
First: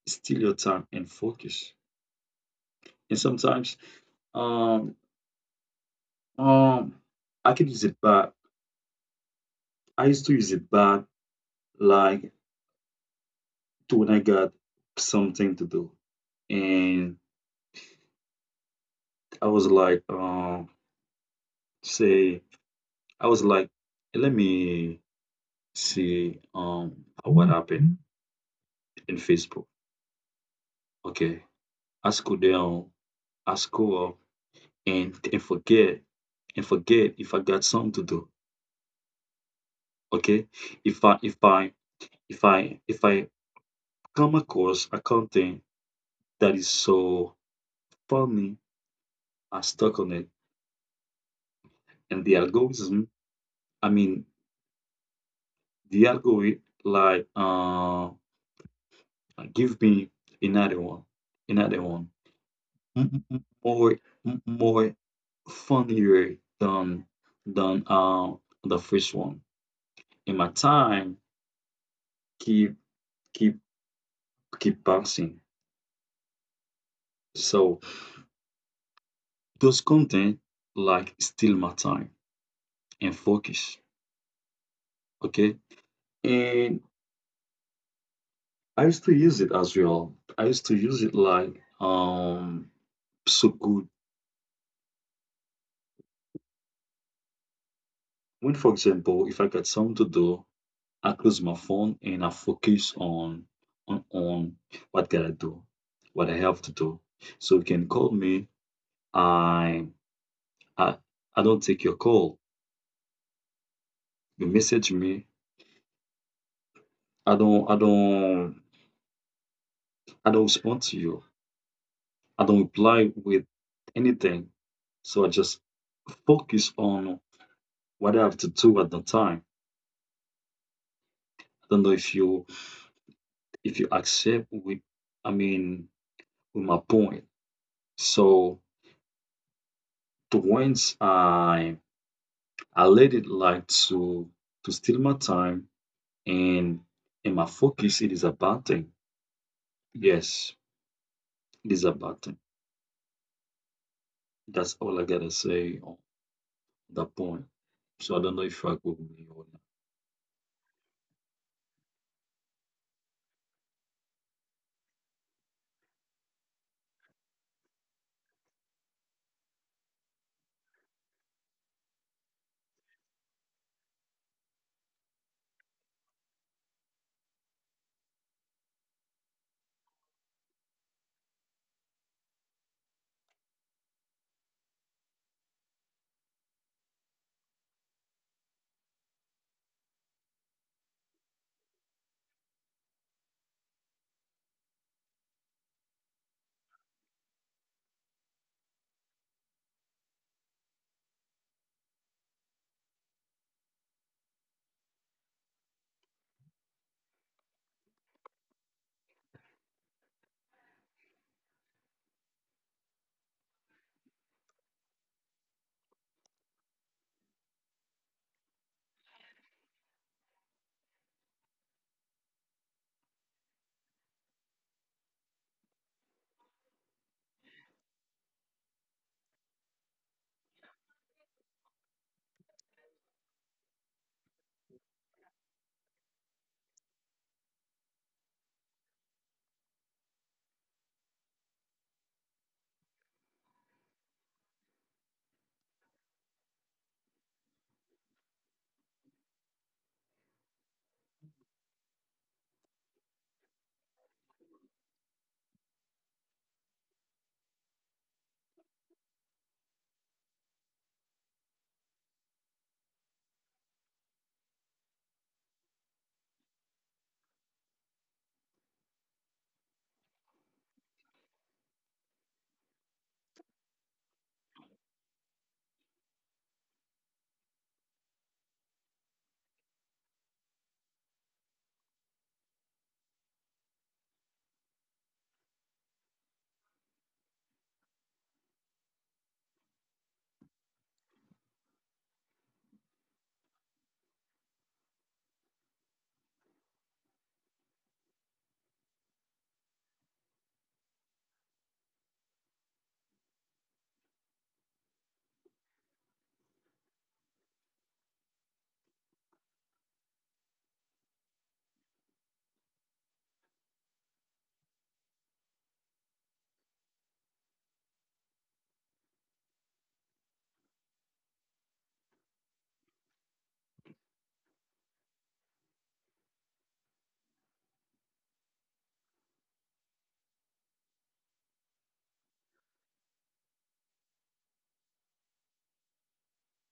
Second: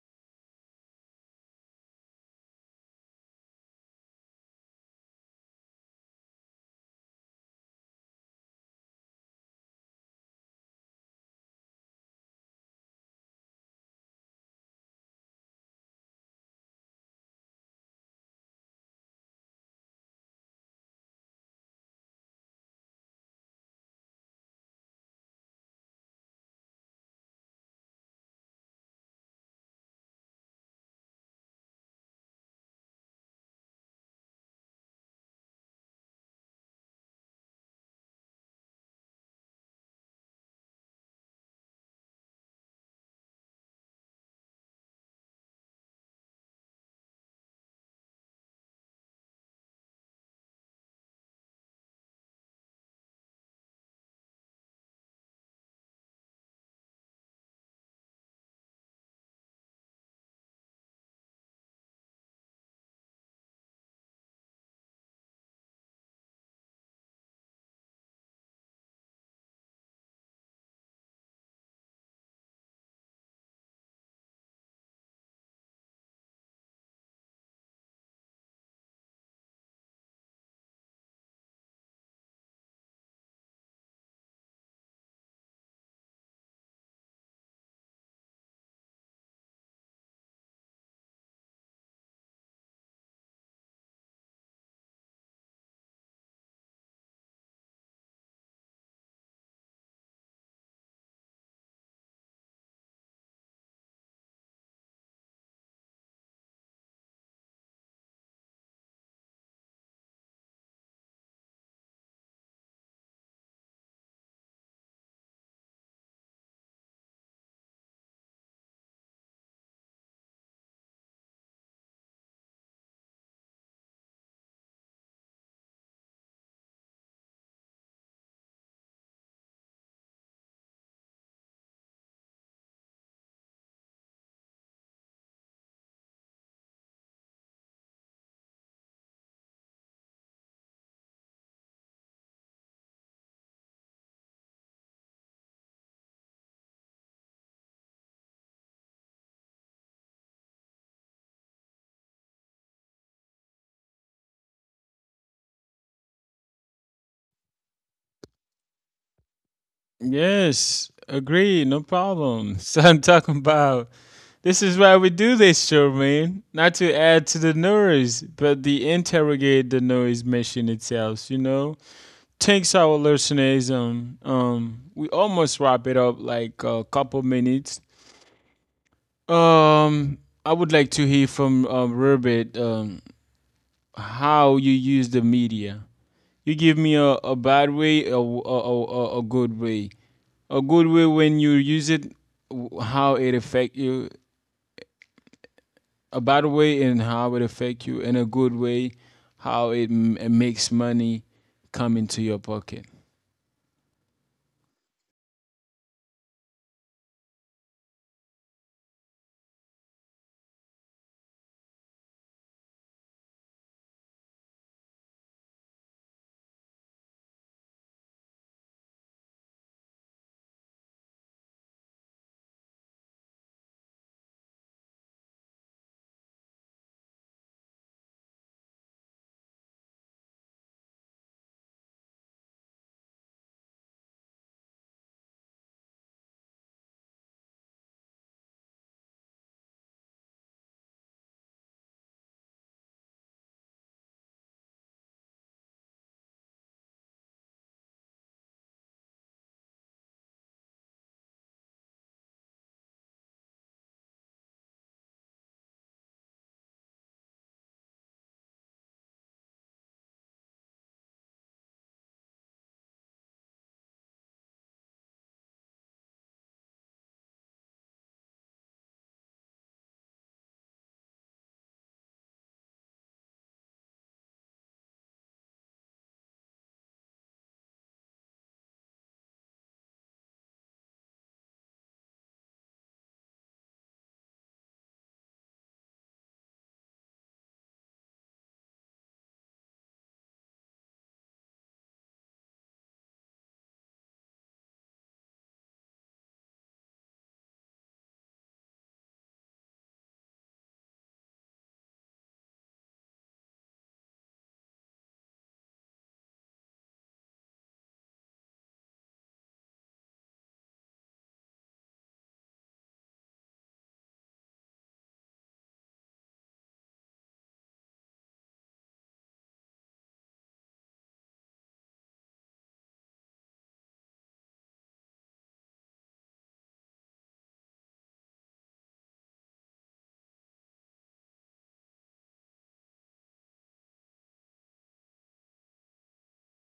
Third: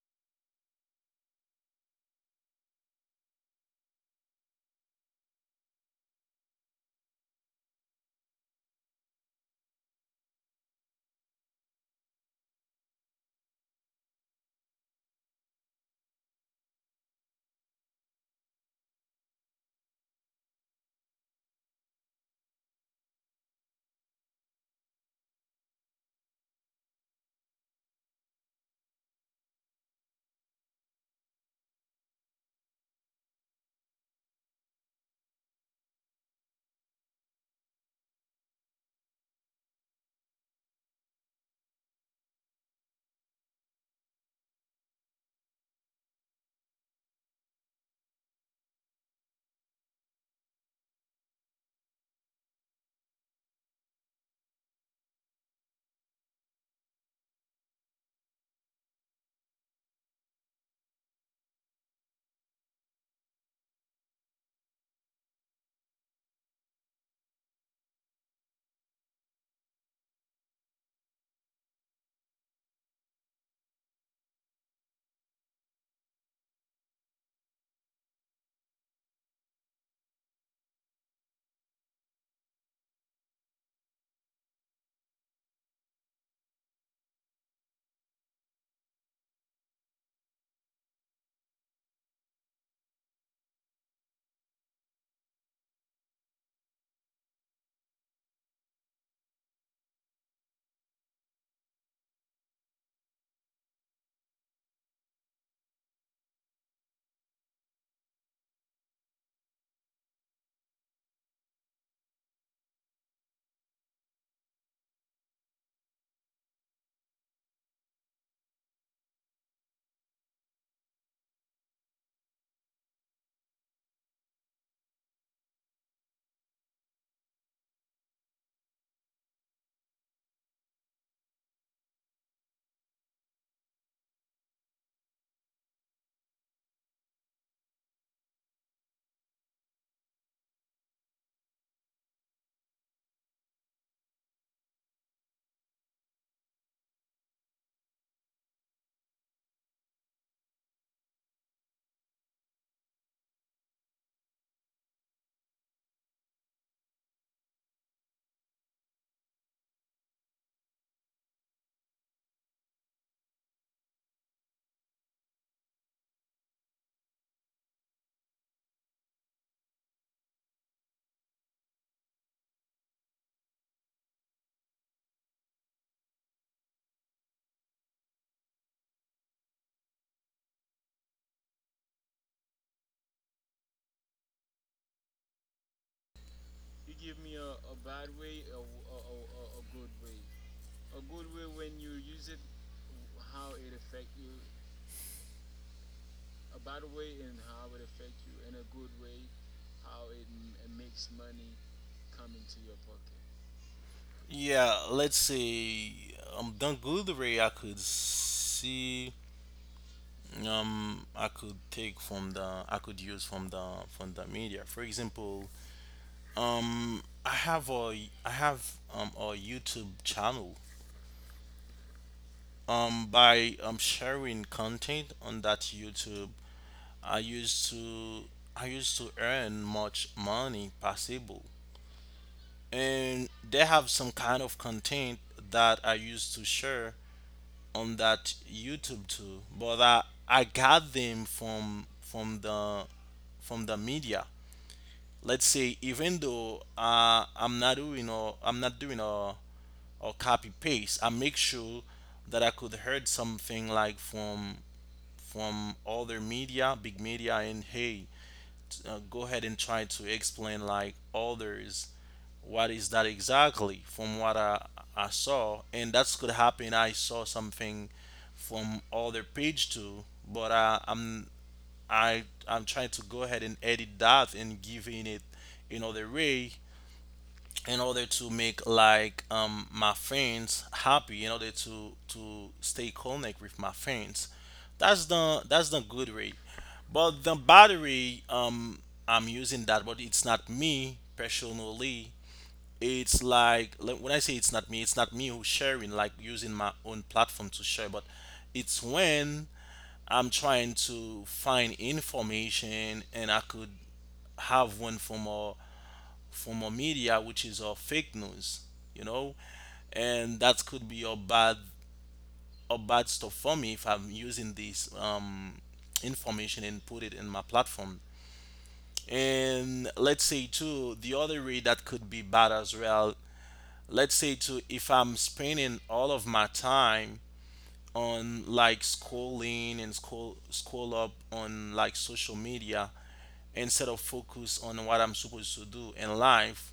C: steal your time and focus. And sometimes, um, um, I can use it back. I used to use it back like to when I got something to do, and I was like, say, I was like, let me see, what happened in Facebook. Okay, I scroll down I scroll up and and forget and forget if I got something to do. Okay. If I if I if I come across a content that is so funny, I stuck on it. And the algorithm, I mean the algorithm like give me another one, another one. More more funnier than than the first one. And my time keep keep keep passing. So those content like steal my time and focus. Okay. And I used to use it as well. I used to use it like so good. When for example, if I got something to do, I close my phone and I focus on what gotta do, what I have to do. So you can call me. I I I don't take your call. You message me. I don't I don't I don't respond to you. I don't reply with anything. So I just focus on what I have to do at the time. I don't know if you accept with I mean with my point. So the I I let it like to steal my time and and my focus it is a bad thing. Yes, it is a bad thing. That's all I gotta say on that point. So I don't know if you agree with me or not.
A: Yes, agree, no problem. [LAUGHS] So I'm talking about this is why we do this show, man. Not to add to the noise, but the interrogate the noise machine itself, you know? Thanks our listeners. Um, we almost wrap it up like a couple minutes. Um I would like to hear from Robert how you use the media. You give me a bad way, a, w- a good way. A good way when you use it, how it affect you. A bad way and how it affect you. And a good way, how it, it makes money come into your pocket.
B: Yeah, let's say, the good way I could see, I could use from the media. For example, um I have a I have a YouTube channel. By sharing content on that YouTube, I used to I used to earn much money possible. And they have some kind of content that I used to share on that YouTube too, but I got them from the media. Let's say, even though, I'm not doing a copy paste, I make sure that I could heard something like from other media, big media, and hey, go ahead and try to explain like others what is that exactly from what I saw. And that's could happen, I saw something from other page too, but I'm trying to go ahead and edit that and giving it another way, in order to make like my friends happy, in order to stay connect with my friends. That's the good way. But the battery, I'm using that, but it's not me personally. It's like, when I say it's not me who's sharing, like, using my own platform to share. But it's when I'm trying to find information, and I could have one from a form of media, which is fake news, you know, and that could be a bad stuff for me if I'm using this, information and put it in my platform. And let's say too, the other way that could be bad as well. Let's say too, if I'm spending all of my time on like scrolling and scroll up on like social media, instead of focus on what I'm supposed to do in life.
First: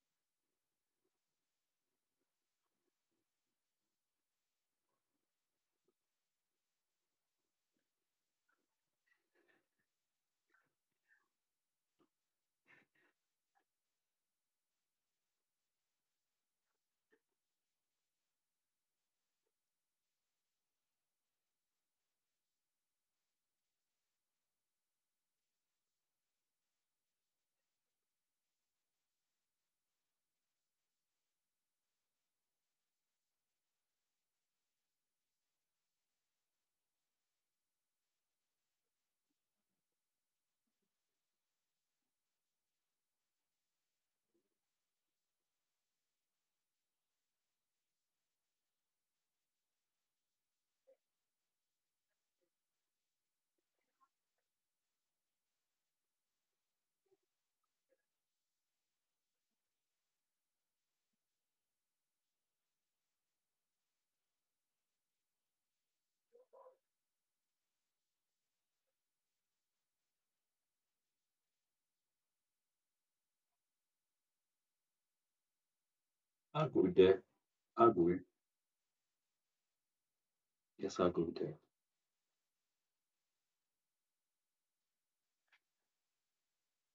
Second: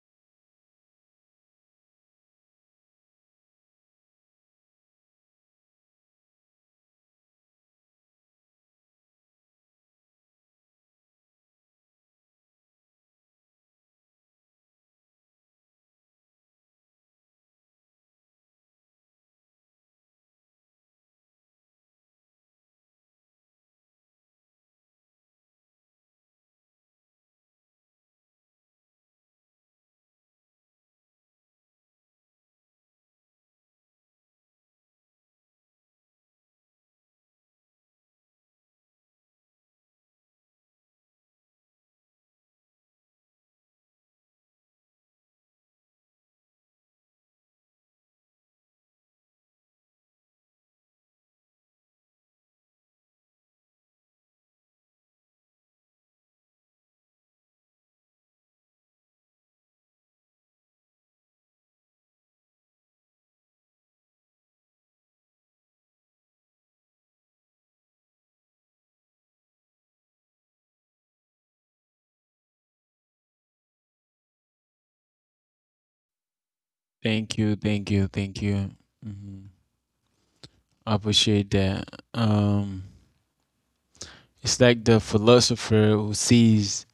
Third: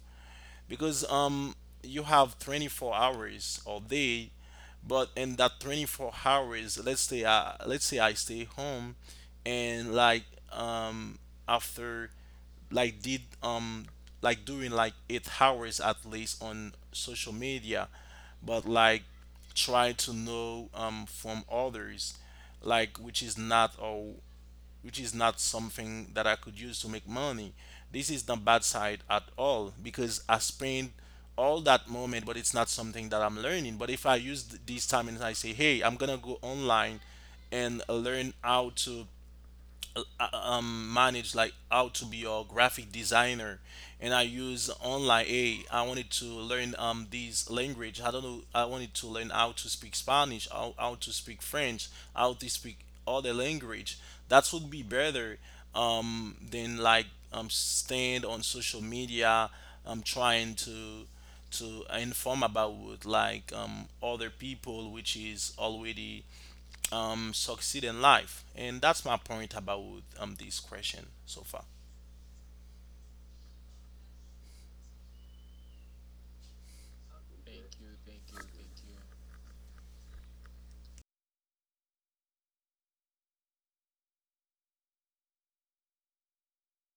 B: Because you have 24 hours all day, but in that 24 hours, let's say I stay home, and like, um after like, did like doing like 8 hours at least on social media, but like try to know from others, like, which is not all, which is not something that I could use to make money. This is the bad side at all because I spend all that moment, but it's not something that I'm learning. But if I use this time and I say, hey, I'm gonna go online and learn how to, manage, like how to be a graphic designer, and I use online, hey, I wanted to learn, this language I don't know, I wanted to learn how to speak Spanish, how to speak French, how to speak other language. That would be better than like, stand on social media, trying to inform about like other people, which is already, succeed in life. And that's my point about, this question so far.
C: I agree there.
A: Thank you,
C: I
A: thank you,
C: agree.
A: thank you. Hmm. I
C: Yes, I agree
A: appreciate
C: there.
A: that. Um, it's like the philosopher who sees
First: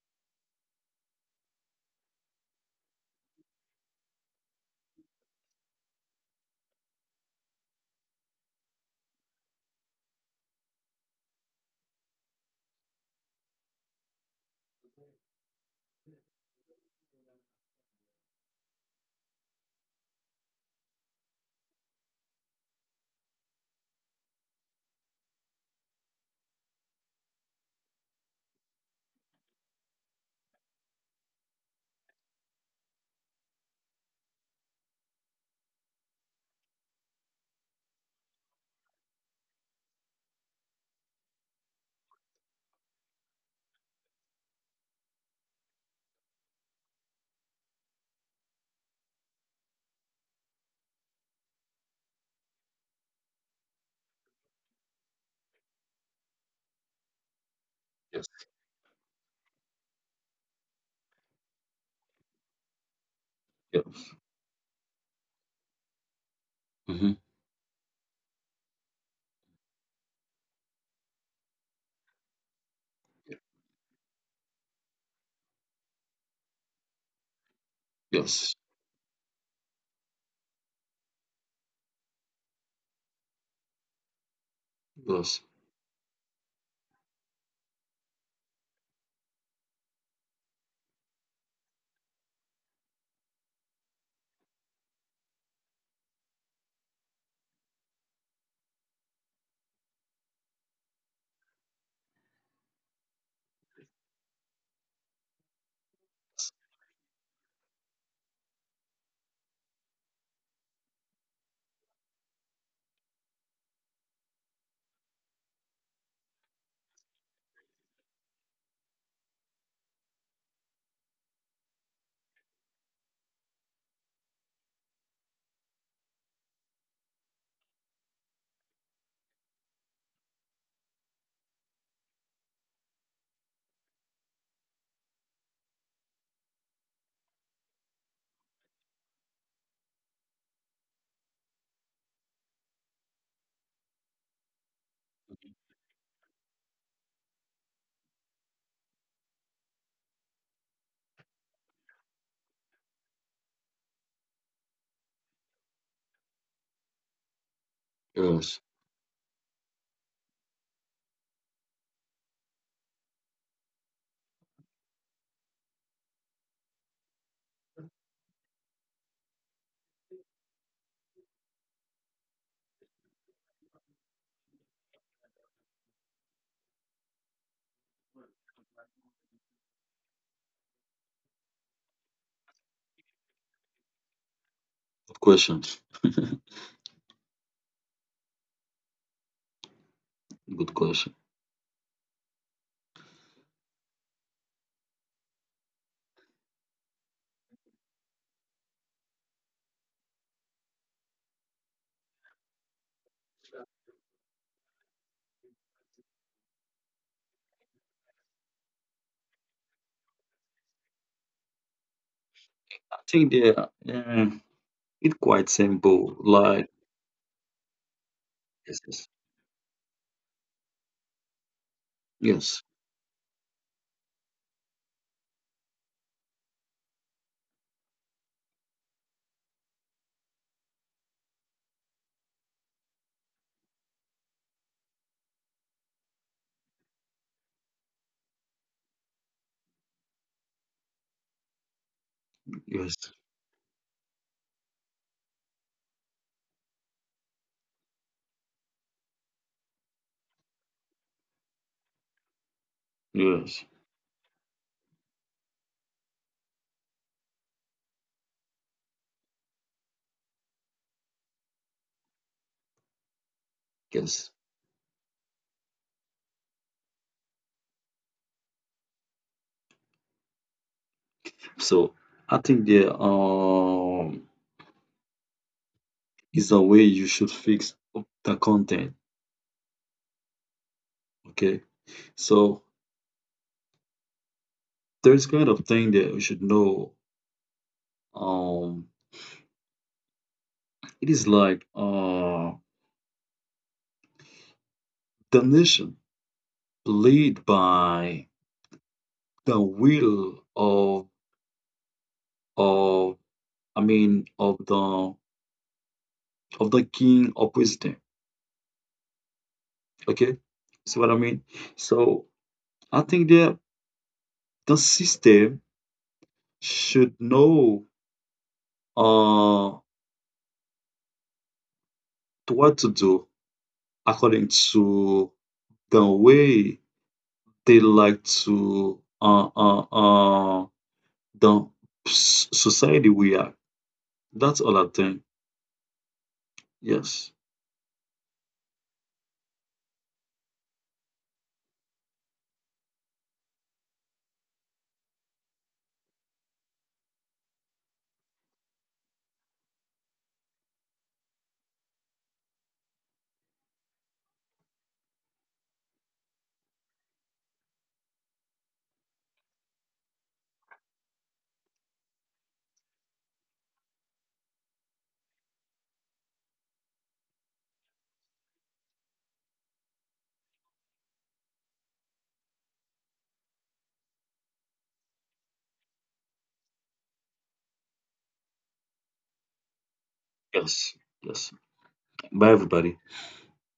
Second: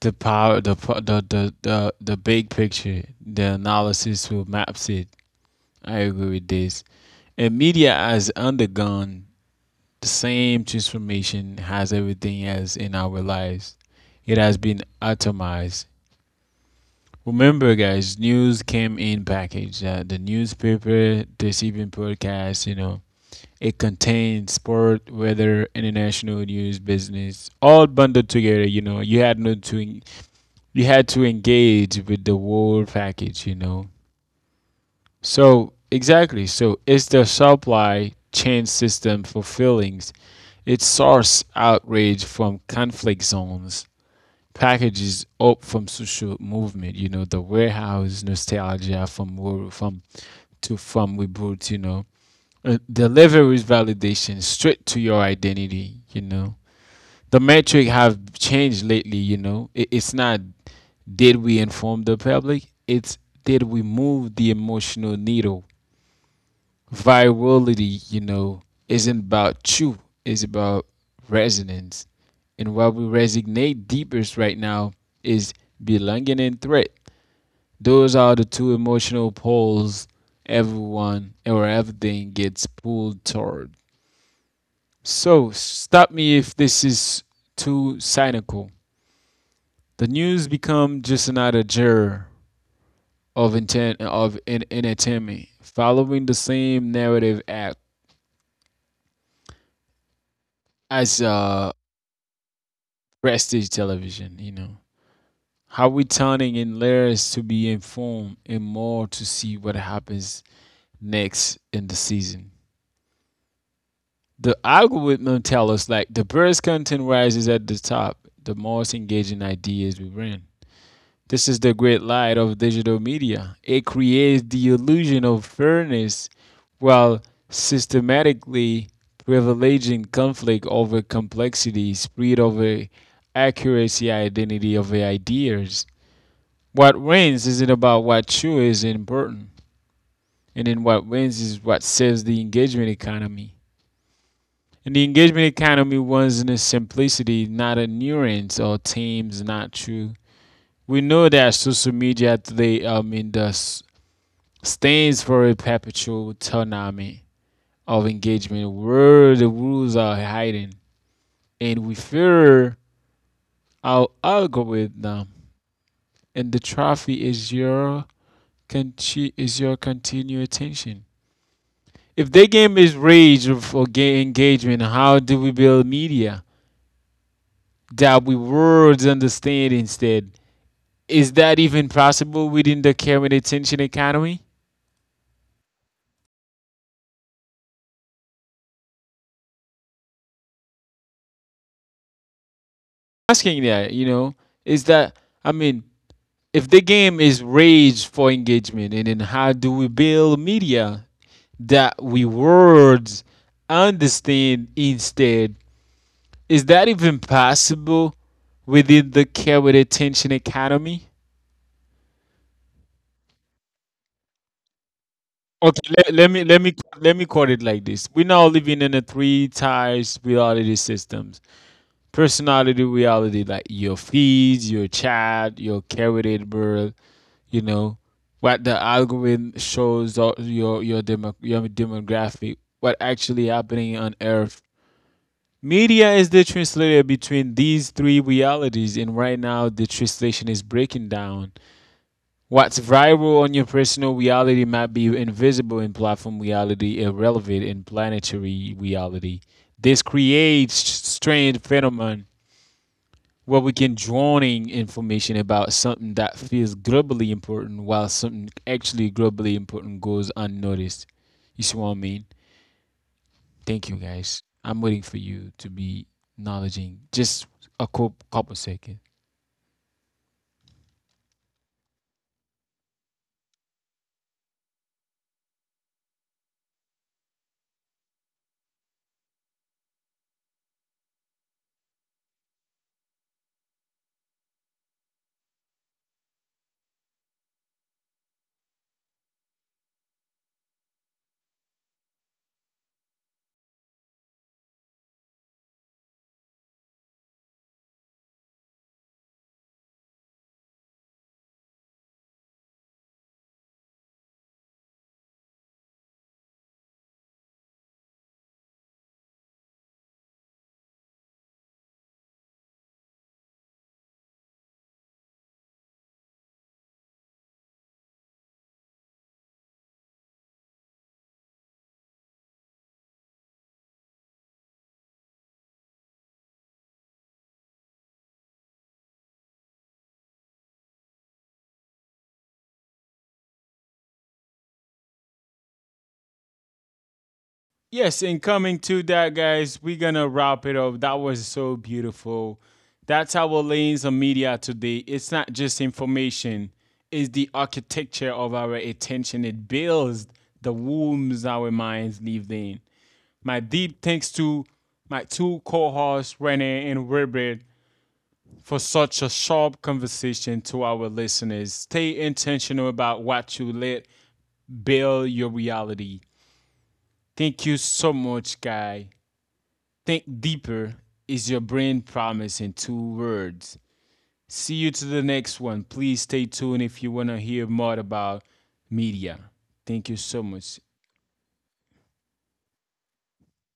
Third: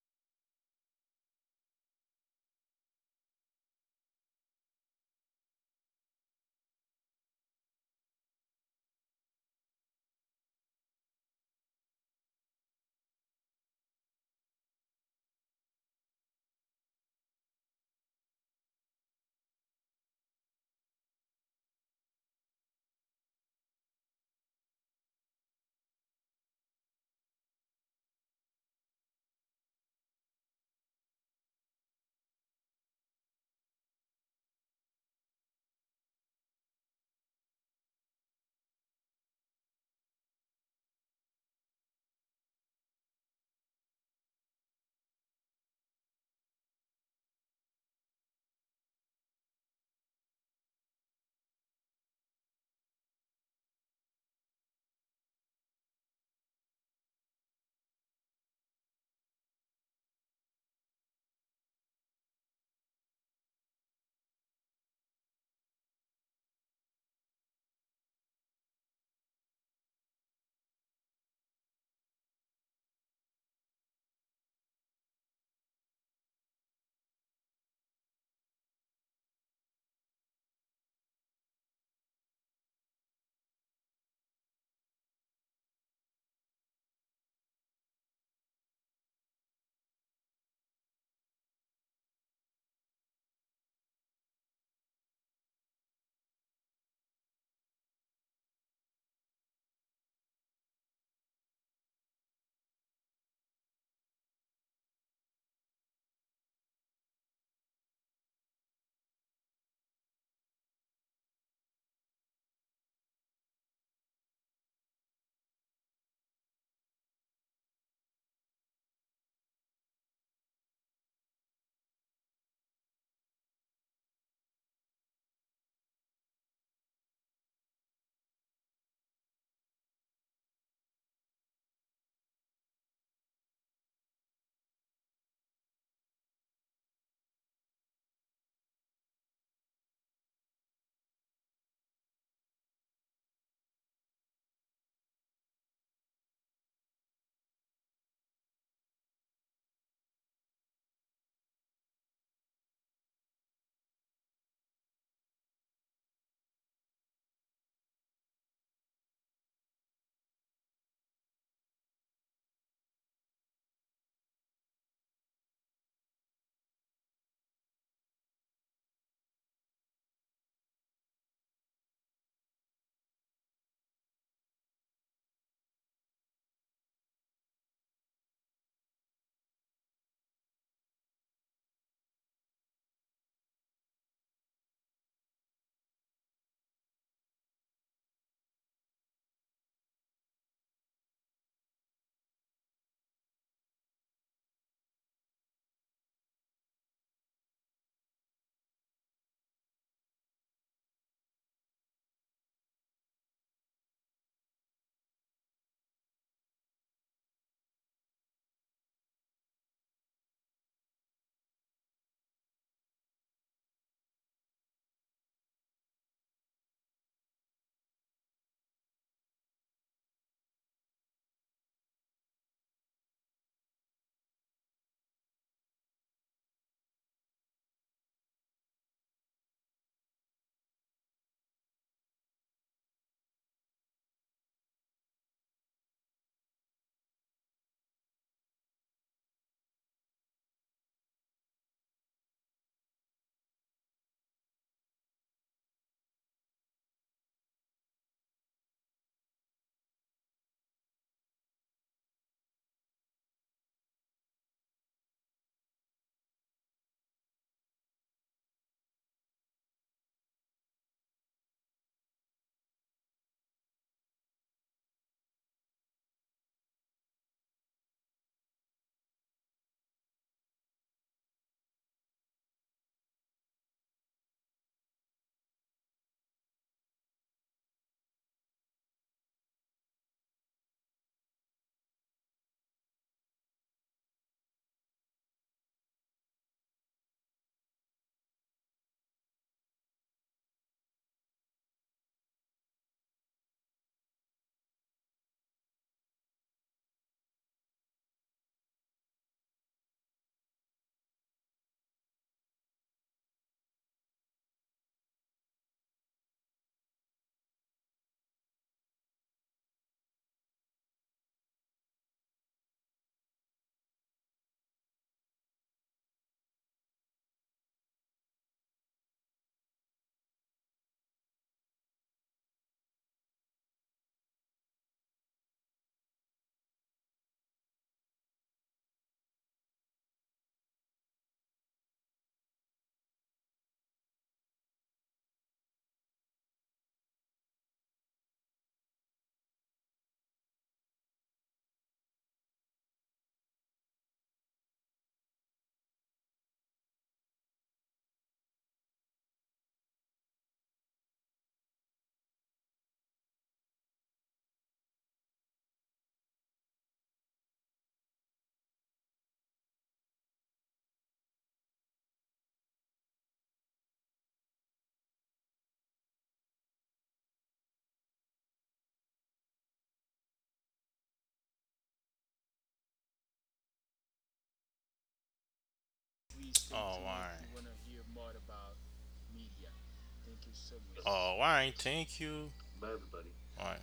A: the power, the big picture, the analysis who maps it. I agree with this. And media has undergone the same transformation as everything else in our lives. It has been atomized. Remember, guys, news came in package. The newspaper, this even podcast, you know, it contained sport, weather, international news, business, all bundled together. You know, you had no to, you had to engage with the whole package. You know, so exactly. So it's the supply chain system for feelings. It sources outrage from conflict zones, packages up from social movement. You know the warehouse nostalgia from wo- from to from we brought, you know. Deliveries validation straight to your identity. You know the metric
C: Yes.
A: have changed lately. You know it's not did we inform the public. It's did we
C: Yeah.
A: move the emotional needle.
C: Hmm.
A: Virality, you know, isn't about you, it's about resonance. And what we resonate deepest right now is belonging and threat. Those are the
C: Yes.
A: two emotional poles everyone or everything gets pulled toward.
C: Yes.
A: So stop me if this is too cynical. The news become just another genre of intent of entertainment, following the same narrative act as prestige television, you know. How we turning in layers to be informed and more to see what happens next in the season. The algorithm tell us like the best content rises at the top, the most engaging ideas we bring. This is the great light of digital media. It creates the illusion of fairness while systematically privileging conflict over complexity, speed over accuracy, identity over ideas. What wins isn't about what you is in Burton, and then what wins is what saves the engagement economy. And the engagement economy wins in its simplicity, not a nuance or themes, not true. We know that social media today, I mean, the stands for a perpetual tsunami of
C: Yes.
A: engagement where the rules are hiding, and we fear our algorithm, and the trophy is your continued attention. If the game is rage or gay engagement, how do we build media that we words understand instead? Is that even possible within the care and attention economy?
C: Good question. [LAUGHS] Good question.
A: Asking that, you know, is that, I mean, if the game is rage for engagement, and then how do we build media that we words understand instead? Is that even possible within the care with attention economy?
C: I think they are, it's quite
A: Okay, let,
C: simple.
A: let me let
C: Like
A: me let me quote it like this: we're now
C: yes,
A: living in a
C: yes,
A: three times reality systems:
C: yes,
A: personality reality, like your feeds, your chat, your curated world. You know what the algorithm shows, or your demo, your demographic. What actually happening on Earth? Media is the translator between these three realities, and right now the translation is breaking down. What's
C: yes,
A: viral on your personal reality might be invisible in platform reality, irrelevant in planetary reality. This creates strange phenomenon where
C: yes.
A: we can drowning information about something that feels globally important while something actually globally important goes unnoticed. You see what I mean? Thank you
C: Yes.
A: guys. I'm waiting for you to be acknowledging just a couple seconds.
C: So I think there is a way you should fix up the content. Okay. So there's kind of thing that you should know. Um, it is like the nation played by the will of I mean of the king or president. Okay, see what I mean? So I think that the system should know uh what to do according to the way they like to the society we are. That's all I think. Yes,
A: Yes, and coming to that, guys, we're gonna wrap it up. That was so beautiful. That's our lens of media today. It's not just information, it's the architecture of our attention. It builds the wombs our minds live in. My deep thanks to my two co-hosts, Renee and Robert, for such a sharp conversation to our listeners. Stay intentional about what you let build your reality. Thank you so much, guy. Think deeper is your brain promise in two words. See you to the next one. Please stay tuned
B: All
A: if you
B: right.
A: want to hear more about media. Thank you so much.
C: yes,
B: All
C: yes.
B: right. Thank you.
C: Bye everybody.
B: All right.